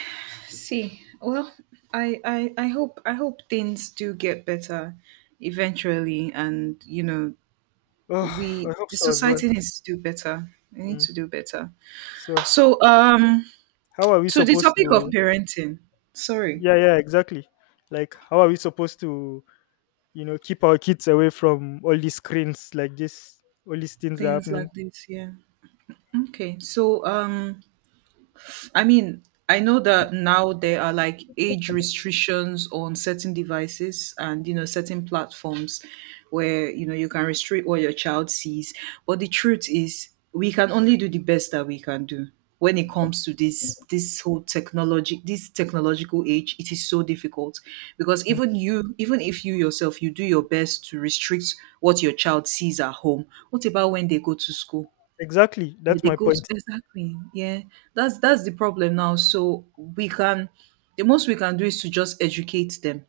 right: see, well, I hope things do get better eventually, and you know,
left: Oh, I
right: we
left: hope
right: the
left: so as well.
right: society needs to do better. We need
left: Mm.
right: to do better.
left: So
right: So,
left: how are we
right: to the
left: supposed
right: topic of
left: to,
right: parenting. Sorry,
left: yeah, yeah, exactly, like how are we supposed to, you know, keep our kids away from all these screens like this, all these things are
right: things
left: happening.
right: like this. Yeah. Okay. I mean, I know that now there are like age restrictions on certain devices and you know certain platforms where you know you can restrict what your child sees. But the truth is we can only do the best that we can do when it comes to this whole technology, this technological age. It is so difficult because
left: Mm.
right: even if you yourself you do your best to restrict what your child sees at home, what about when they go to school?
left: Exactly, that's my point.
right: Exactly. Yeah, that's the problem now. So we can, the most we can do is to just educate them.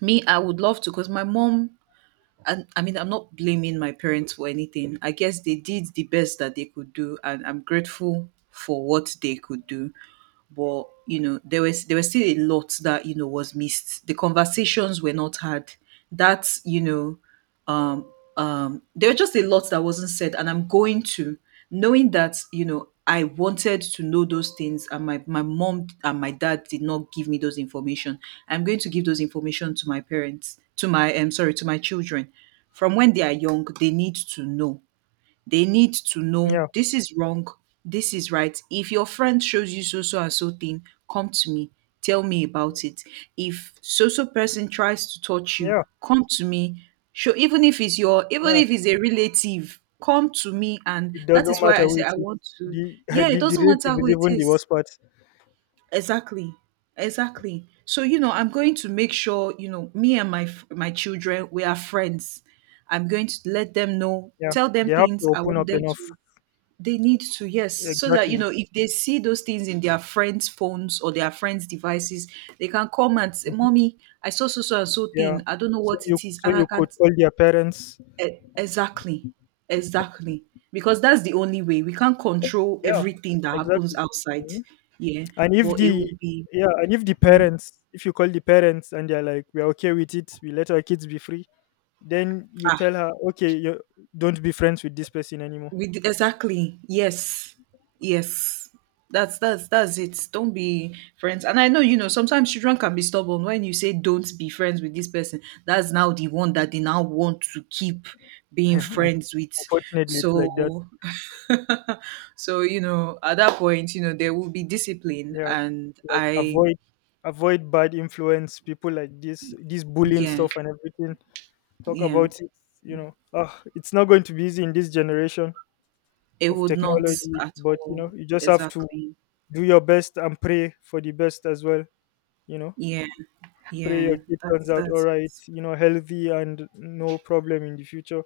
right: Me, I would love to, cause my mom. And I mean, I'm not blaming my parents for anything. I guess they did the best that they could do, and I'm grateful for what they could do, but you know there was still a lot that you know was missed. The conversations were not had. That's you know um there were just a lot that wasn't said, and I'm going to, knowing that you know I wanted to know those things and my mom and my dad did not give me those information, I'm going to give those information to my parents to my sorry to my children. From when they are young, they need to know. They need to
left: Yeah,
right: know this is wrong, this is right. If your friend shows you so so and so thing, come to me, tell me about it. If so so person tries to touch you,
left: yeah,
right: come to me. Show, even if it's your, even
left: yeah.
right: if it's a relative, come to me, and
left: It
right: that
left: doesn't
right: is why
left: matter
right: I
left: who
right: say
left: it
right: I
left: is.
right: want to.
left: The,
right: Yeah, it
left: the
right: doesn't matter
left: relative
right: who
left: is
right: it
left: even the
right: is.
left: worst part.
right: Exactly. Exactly. So, you know, I'm going to make sure, you know, me and my f- my children, we are friends. I'm going to let them know,
left: Yeah,
right: tell them
left: they have
right: things
left: to
right: I
left: open
right: want
left: up
right: them
left: enough.
right: to, they need to, yes. So that, you
left: Exactly.
right: know, if they see those things in their friends' phones or their friends' devices, they can come and say,
left: Mhm.
right: Mommy, I saw so so and so
left: Yeah.
right: thing. I don't know
left: So
right: what
left: you
right: it is.
left: so
right: And I
left: you could
right: can't.
left: call their parents.
right: E- Exactly. Exactly. Because that's the only way. We can't control
left: Yeah.
right: everything that happens
left: Exactly.
right: outside.
left: Mhm.
right: Yeah.
left: And if
right: But it
left: the,
right: will be,
left: yeah, and if the parents, if you call the parents and they're like, we're okay with it, we let our kids be free, then you tell her, okay, you don't be friends with this person anymore.
right: exactly, yes. Yes, that's it. Don't be friends. And I know, you know, sometimes children can be stubborn. When you say don't be friends with this person, that's now the one that they now want to keep being
left: Yeah,
right: friends with.
left: unfortunately, it's like that.
right: So so you know at that point, you know, there will be discipline,
left: Yeah,
right: and
left: like
right: I,
left: avoid bad influence, people like this bullying
right: yeah.
left: stuff and everything. Talk
right: Yeah,
left: about it. You know, it's not going to be easy in this generation
right: it
left: of
right: would not,
left: technology,
right: at
left: but you know,
right: all,
left: you just have to
right: exactly.
left: do your best and pray for the best as well. You know.
right: Yeah,
left: Pray
right: yeah,
left: your kid turns
right: that's
left: out all
right: that's it.
left: right, you know, healthy and no problem in the future.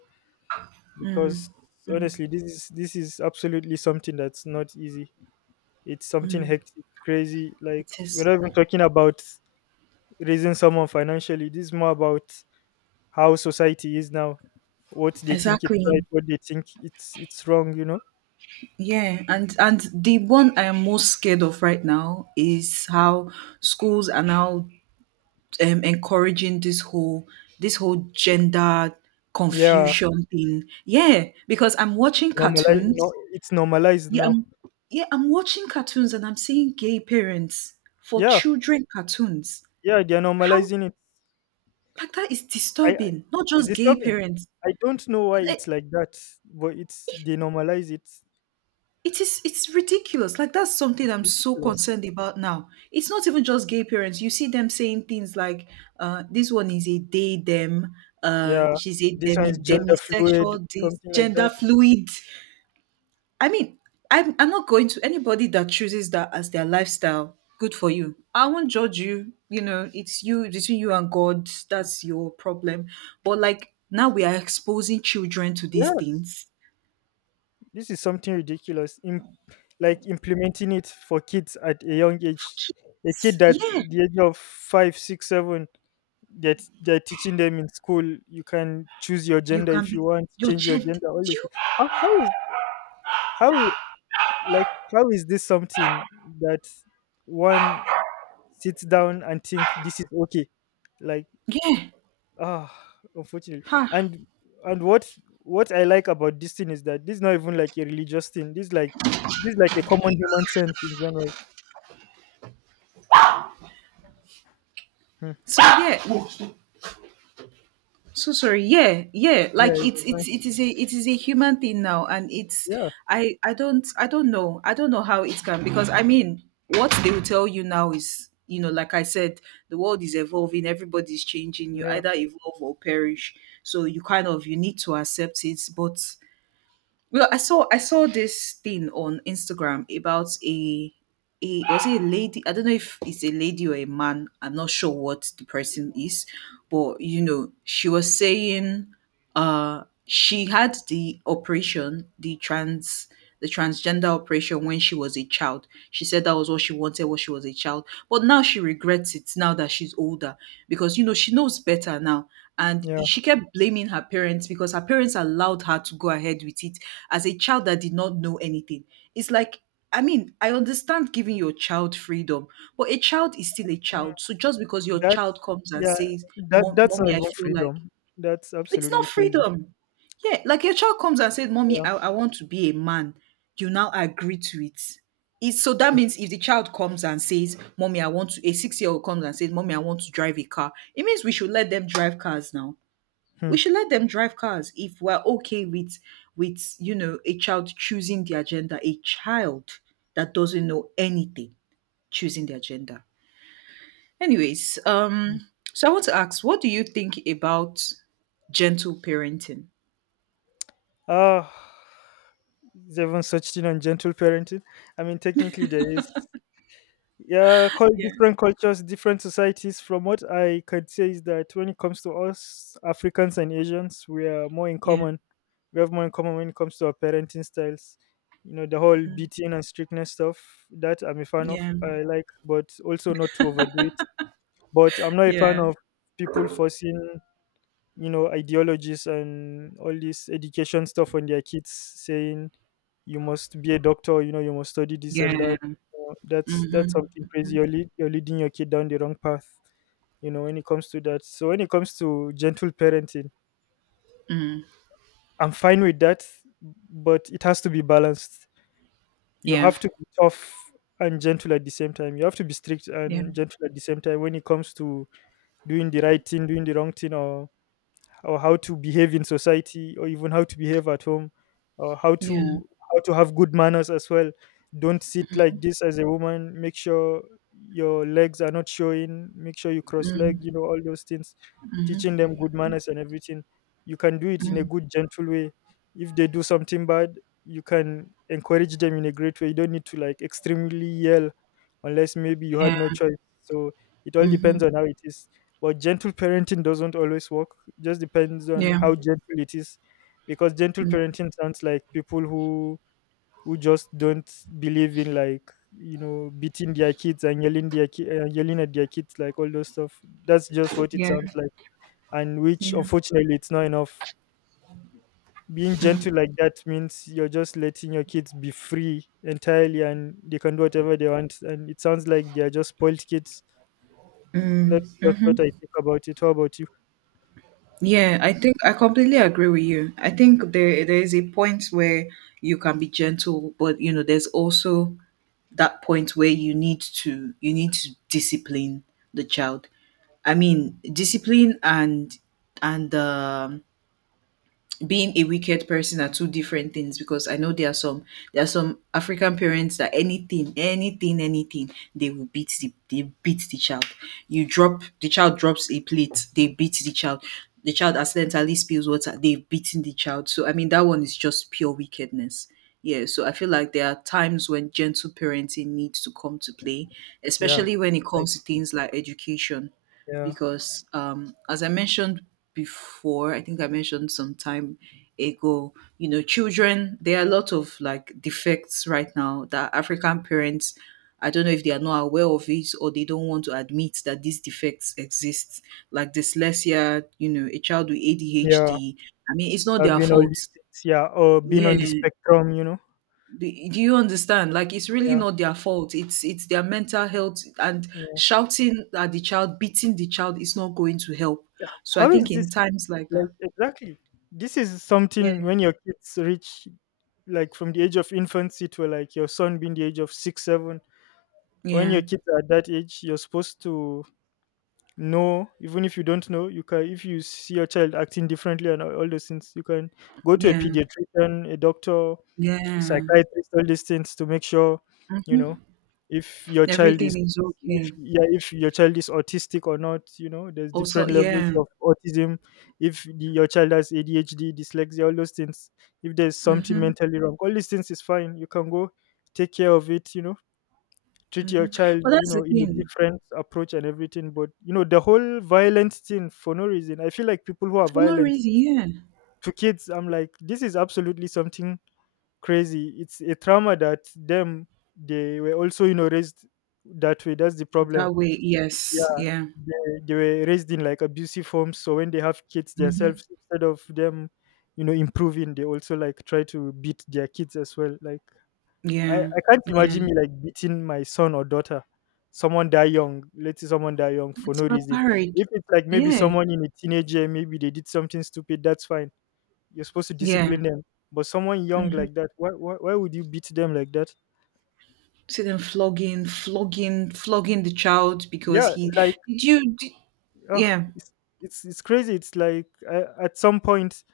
left: Because honestly, this is absolutely something that's not easy. It's something hectic, crazy.
right: It
left: Like we're
right: is,
left: not even talking about raising someone financially. This is more about how society is now, what they think it's right,
right: exactly.
left: what they think it's wrong. You know?
right: Yeah, and the one I am most scared of right now is how schools are now encouraging this whole, this whole gender
left: Yeah,
right: confusion thing. Yeah, because I'm watching
left: normalize. No,
right: cartoons.
left: it's normalized
right: Yeah,
left: now.
right: yeah, I'm watching cartoons and I'm seeing gay parents for
left: Yeah,
right: children cartoons.
left: yeah, they're
right: How,
left: normalizing it.
right: like, that is
left: I.
right: disturbing. Not
left: It's
right: just gay
left: disturbing.
right: parents.
left: I don't know why
right: Like,
left: it's like that, but it's they normalize it. It's
right: it is, it's ridiculous. Like, that's something I'm so
left: ridiculous.
right: concerned about now. It's not even just gay parents. You see them saying things like, this one is a they them,
left: Yeah,
right: she's a
left: this one is gender fluid,
right: demisexual, this
left: something like that.
right: gender fluid. I mean, I'm not going to, anybody that chooses that as their lifestyle, good for you. I won't judge you. You know, it's you between you and God, that's your problem. But like now we are exposing children to these
left: Yes,
right: things.
left: this is something ridiculous. Like implementing it for kids at a young age, a kid that's
right: Yeah.
left: the age of five, six, seven. That they're teaching them in school. You can choose your
right: You
left: gender
right: can
left: if you
right: be
left: want,
right: your
left: change your
right: gent.
left: gender. All this.
right: You-
left: How how is how is like how is this something that one sits down and think this is okay, like
right: Yeah.
left: ah, unfortunately.
right: Ha.
left: And what I like about this thing is that this is not even like a religious thing, this is like a common human sense in general. Hmm.
right: So yeah. So sorry. Yeah. Yeah.
left: Yeah,
right: Like
left: it's
right: it's
left: fine.
right: it's it is a human thing now, and it's,
left: Yeah,
right: I don't know I don't know how it can, because I mean what they will tell you now is you know, like I said, the world is evolving, everybody's changing, you
left: yeah,
right: either evolve or perish, so you kind of, you need to accept it, but well, I saw this thing on Instagram about a was it a lady? I don't know if it's a lady or a man. I'm not sure what the person is, but you know, she was saying, she had the operation, the trans, the transgender operation when she was a child. She said that was what she wanted when she was a child, but now she regrets it, now that she's older, because you know she knows better now. And
left: yeah.
right: she kept blaming her parents because her parents allowed her to go ahead with it as a child that did not know anything. It's like, I mean, I understand giving your child freedom, but a child is still a
left: Mm,
right: child. So just because your
left: that,
right: child comes and
left: yeah,
right: says,
left: that
right: Mom-
left: that's not
right: Mommy, I
left: even
right: feel like,
left: freedom, that's
right: it's not
left: absolutely crazy.
right: freedom. Yeah, like your child comes and says, Mommy,
left: Yeah.
right: I want to be a man. You now agree to it. It's, so that means if the child comes and says, Mommy, I want to, a 6 year old comes and says, Mommy, I want to drive a car, it means we should let them drive cars now.
left: Hmm.
right: We should let them drive cars if we're okay with you know, a child choosing the agenda, a child that doesn't know anything choosing the agenda. Anyways, so I want to ask, what do you think about gentle parenting?
left: Uh is there even such thing on gentle parenting? I mean, technically there is. Yeah, call
right: Yeah.
left: different cultures, different societies. From what I could say is that when it comes to us Africans and Asians, we are more in
right: Yeah,
left: common. We have more in common when it comes to our parenting styles. You know, the whole beating and strictness stuff that I'm a fan of.
right: yeah,
left: I like, but also not to overdo it. But I'm not a fan
right: yeah,
left: of people forcing, you know, ideologies and all this education stuff on their kids saying you must be a doctor, you know, you must study this and that.
right: yeah,
left: That's something crazy, you're leading your kid down the wrong path, you know, when it comes to that. So when it comes to gentle parenting,
right: mm,
left: I'm fine with that, but it has to be balanced. You
right: yeah,
left: have to be tough and gentle at the same time, you have to be strict
right: yeah,
left: and gentle at the same time when it comes to doing the right thing, doing the wrong thing, or how to behave in society or even how to behave at home, or how
right: yeah,
left: to have good manners as well. Don't sit like this as a woman, make sure your legs are not showing, make sure you cross leg, you
right: mm,
left: know, all those things, teaching them good manners and everything. You can do it in a good gentle way. If they do something bad, you can encourage them in a great way, you don't need to like extremely yell, unless maybe you had
right: yeah,
left: no choice. So it all
right: hmm,
left: depends on how it is. But gentle parenting doesn't always work. It just depends on
right: yeah,
left: how gentle it is. Because gentle parenting sounds like people who just don't believe in, like, you know, beating their kids and yelling their yelling at their kids, like all those stuff, that's just what it
right: yeah,
left: sounds like. And which
right: yeah,
left: unfortunately it's not enough. Being gentle like that means you're just letting your kids be free entirely and they can do whatever they want, and it sounds like they are just spoiled kids. That's just what I think about it. How about you?
right: yeah. I think I completely agree with you. I think there is a point where you can be gentle, but you know, there's also that point where you need to, you need to discipline the child. I mean, discipline and and being a wicked person are two different things, because I know there are some, there are some African parents that anything, anything, anything, they will beat the, they beat the child. You drop the child, drops a plate, they beat the child. The child accidentally spills water, they've beaten the child. So I mean that one is just pure wickedness. Yeah, so I feel like there are times when gentle parenting needs to come to play,
left: Yeah,
right: especially when it
left: like
right: comes to things like education,
left: yeah.
right: because as I mentioned before, I think I mentioned some time ago, you know, children, there are a lot of like defects right now that African parents, I don't know if they are not aware of it or they don't want to admit that these defects exist, like dyslexia, you know, a child with
left: Yeah,
right: ADHD. I mean, it's not
left: I've
right: their
left: been all these
right: fault.
left: things. Yeah, or been
right: Yeah,
left: on the spectrum, you know.
right: do you understand? Like it's really
left: Yeah,
right: not their fault. It's their mental health, and
left: yeah.
right: shouting at the child, beating the child is not going to help. So I
left: How
right: think
left: is
right: in
left: this
right: times like
left: like
right: that,
left: exactly? This is something
right: yeah,
left: when your kids reach like from the age of infancy to like your son being the age of six, seven. When your
right: yeah,
left: kids are at that age, you're supposed to know, even if you don't know, you can, if you see your child acting differently and all those things, you can go to a
right: yeah,
left: pediatrician, a doctor,
right: yeah,
left: psychiatrist, all these things to make sure you know
right: mhm,
left: if your child is,
right: everything is
left: if
right: okay.
left: yeah if your child is autistic or not, you know there's
right: Also,
left: different levels
right: yeah,
left: of autism. If your child has adhd dyslexia, all those things, if there's something
right: mm-hmm,
left: mentally wrong, all these things is fine, you can go take care of it, you know, treat your
right: mm-hmm.
left: child,
right: But
left: you
right: that's
left: know,
right: the
left: in a
right: thing.
left: different approach and everything. But you know the whole violent thing for no reason, I feel like people who are
right: For no
left: violent
right: reason, yeah.
left: to kids, I'm like, this is absolutely something crazy. It's a trauma that them they were also, you know, raised that way. That's the problem.
right: That way, yes,
left: Yeah,
right: yeah,
left: they were raised in like abusive homes. So when they have kids
right: mm-hmm,
left: themselves, instead of them, you know, improving, they also like try to beat their kids as well. Like I,
right: yeah,
left: I can't
right: yeah.
left: imagine me like beating my son or daughter. Someone die young. Let's say someone die young for
right: It's
left: no reason.
right: barbaric.
left: If it's like maybe
right: Yeah,
left: someone in a teenager, maybe they did something stupid. That's fine, you're supposed to
right: yeah.
left: discipline them. But someone young
right: Mm-hmm.
left: like that, why would you beat them like that?
right: See them flogging, flogging, flogging the child because
left: Yeah,
right: he did,
left: like
right: you did,
left: ugh,
right: yeah,
left: it's it's crazy. It's like at some point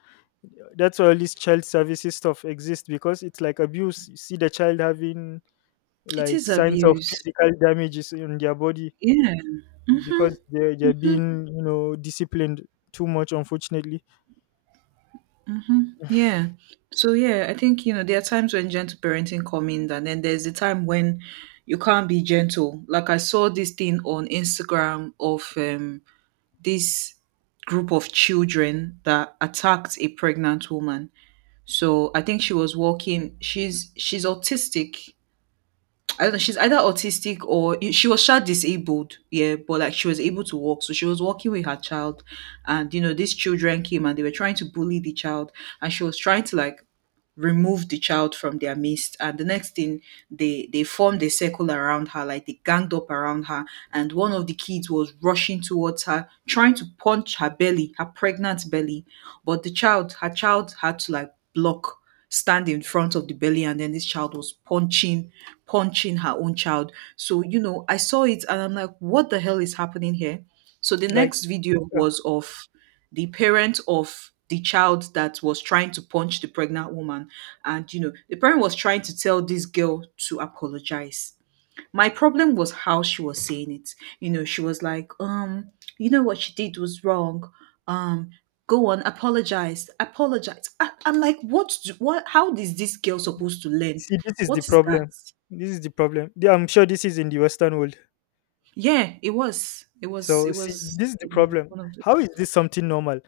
left: that's why all this child services stuff exists because it's like abuse. You see the child having
right: it
left: like
right: is
left: signs of
right: abuse.
left: physical damages in their body
right: Yeah. Mm-hmm.
left: because they're being, you know, disciplined too much. Unfortunately,
right: Hmm. Yeah. So yeah, I think you know there are times when gentle parenting come in, and then there's the time when you can't be gentle. Like I saw this thing on Instagram of this group of children that attacked a pregnant woman. So I think she was walking. She's autistic, I don't know, she's either autistic or she was child disabled, yeah, but like she was able to walk. So she was walking with her child, and you know, these children came and they were trying to bully the child, and she was trying to like, removed the child from their midst, and the next thing, they formed a circle around her, like they ganged up around her, and one of the kids was rushing towards her trying to punch her belly, her pregnant belly, but the child, her child had to like block, stand in front of the belly, and then this child was punching her own child. So you know I saw it and I'm like, what the hell is happening here? So the
left: like
right: next video
left: uh,
right: was of the parent of the child that was trying to punch the pregnant woman. And, you know, the parent was trying to tell this girl to apologize. My problem was how she was saying it. You know, she was like, you know what she did was wrong. Um, go on, apologize, apologize. I'm like, what, do, what, how is this girl
left: see,
right: supposed to learn?
left: see, this is the
right: What is that?
left: problem. This is the problem. Yeah, I'm sure this is in the Western world.
right: Yeah,
left: So
right: it
left: see,
right: was
left: this is the
right: in
left: problem.
right: one of the,
left: How is this something normal?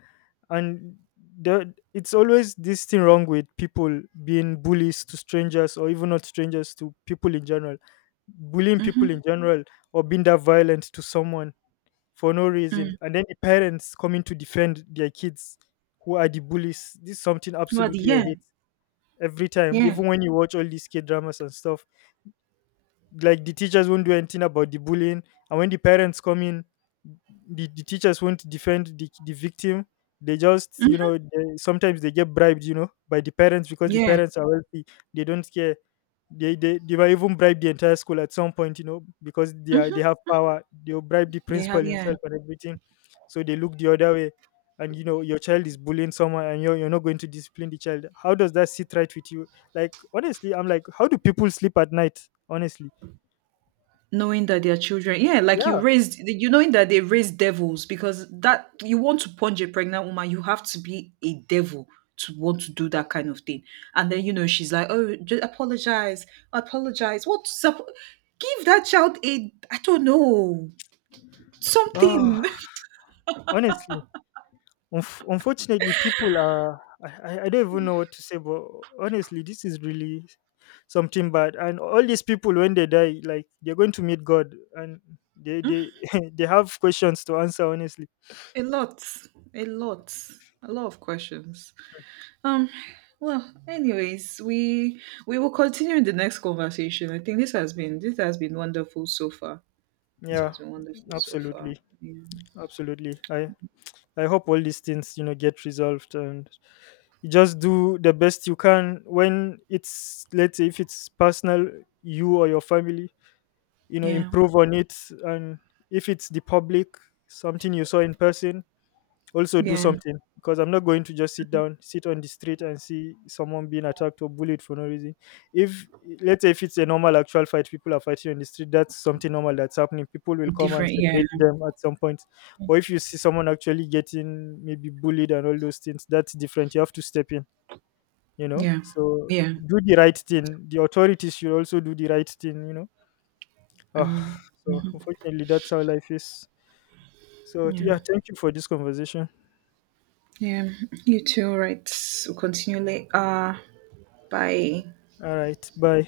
left: And the, it's always this thing wrong with people being bullies to strangers or even not strangers, to people in general. Bullying people in
right: mm-hmm,
left: general or being that violent to someone for no reason.
right: mm,
left: And then the parents coming to defend their kids who are the bullies. This is something
right: well, the,
left: absolutely I
right: yeah,
left: hate every time,
right: yeah,
left: even when you watch all these K dramas and stuff, like the teachers won't do anything about the bullying, and when the parents come in, the teachers won't defend the victim, they just, you
right: mm,
left: know, they sometimes they get bribed, you know, by the parents because the
right: yeah.
left: parents are wealthy, they don't care, they they might even bribe the entire school at some point, you know, because they are they
right: Mhm.
left: have power, they'll bribe the
right: They
left: principal
right: have, yeah.
left: himself and everything. So they look the other way, and you know your child is bullying someone and you're not going to discipline the child, how does that sit right with you? Like honestly I'm like, how do people sleep at night, honestly?
right: Knowing that their children, yeah, like you
left: Yeah.
right: raised, you knowing that they raised devils, because that you want to punch a pregnant woman, you have to be a devil to want to do that kind of thing. And then you know she's like, oh, just apologize, apologize. What's up? Give that child a, I don't know,
left: Ah,
right: something.
left: honestly, unfortunately, people are. I don't even know what to say, but honestly, this is really something bad. And all these people, when they die, like they're going to meet God, and they they have questions to answer. Honestly,
right: A lot, a lot, a lot of questions. Um. Well, anyways, we will continue in the next conversation. I think this has been wonderful so far. It
left: yeah,
right: has been wonderful so far.
left: absolutely,
right: Yeah.
left: absolutely. I hope all these things, you know, get resolved, and you just do the best you can when it's, let's say if it's personal, you or your family, you know,
right: Yeah.
left: improve on it. And if it's the public, something you saw in person, also do
right: Yeah.
left: something, because I'm not going to just sit down, sit on the street and see someone being attacked or bullied for no reason. If let's say if it's a normal actual fight, people are fighting on the street, that's something normal that's happening, people will come and
right: Different. Yeah.
left: separate them at some point. But if you see someone actually getting maybe bullied and all those things, that's different, you have to step in, you know.
right: Yeah.
left: So
right: Yeah.
left: do the right thing, the authorities should also do the right thing, you know. Ah, so unfortunately, that's how life is. So,
right: Yeah.
left: yeah, thank you for this conversation.
right: Yeah. You too, right? We'll continue. Bye.
left: All right, bye.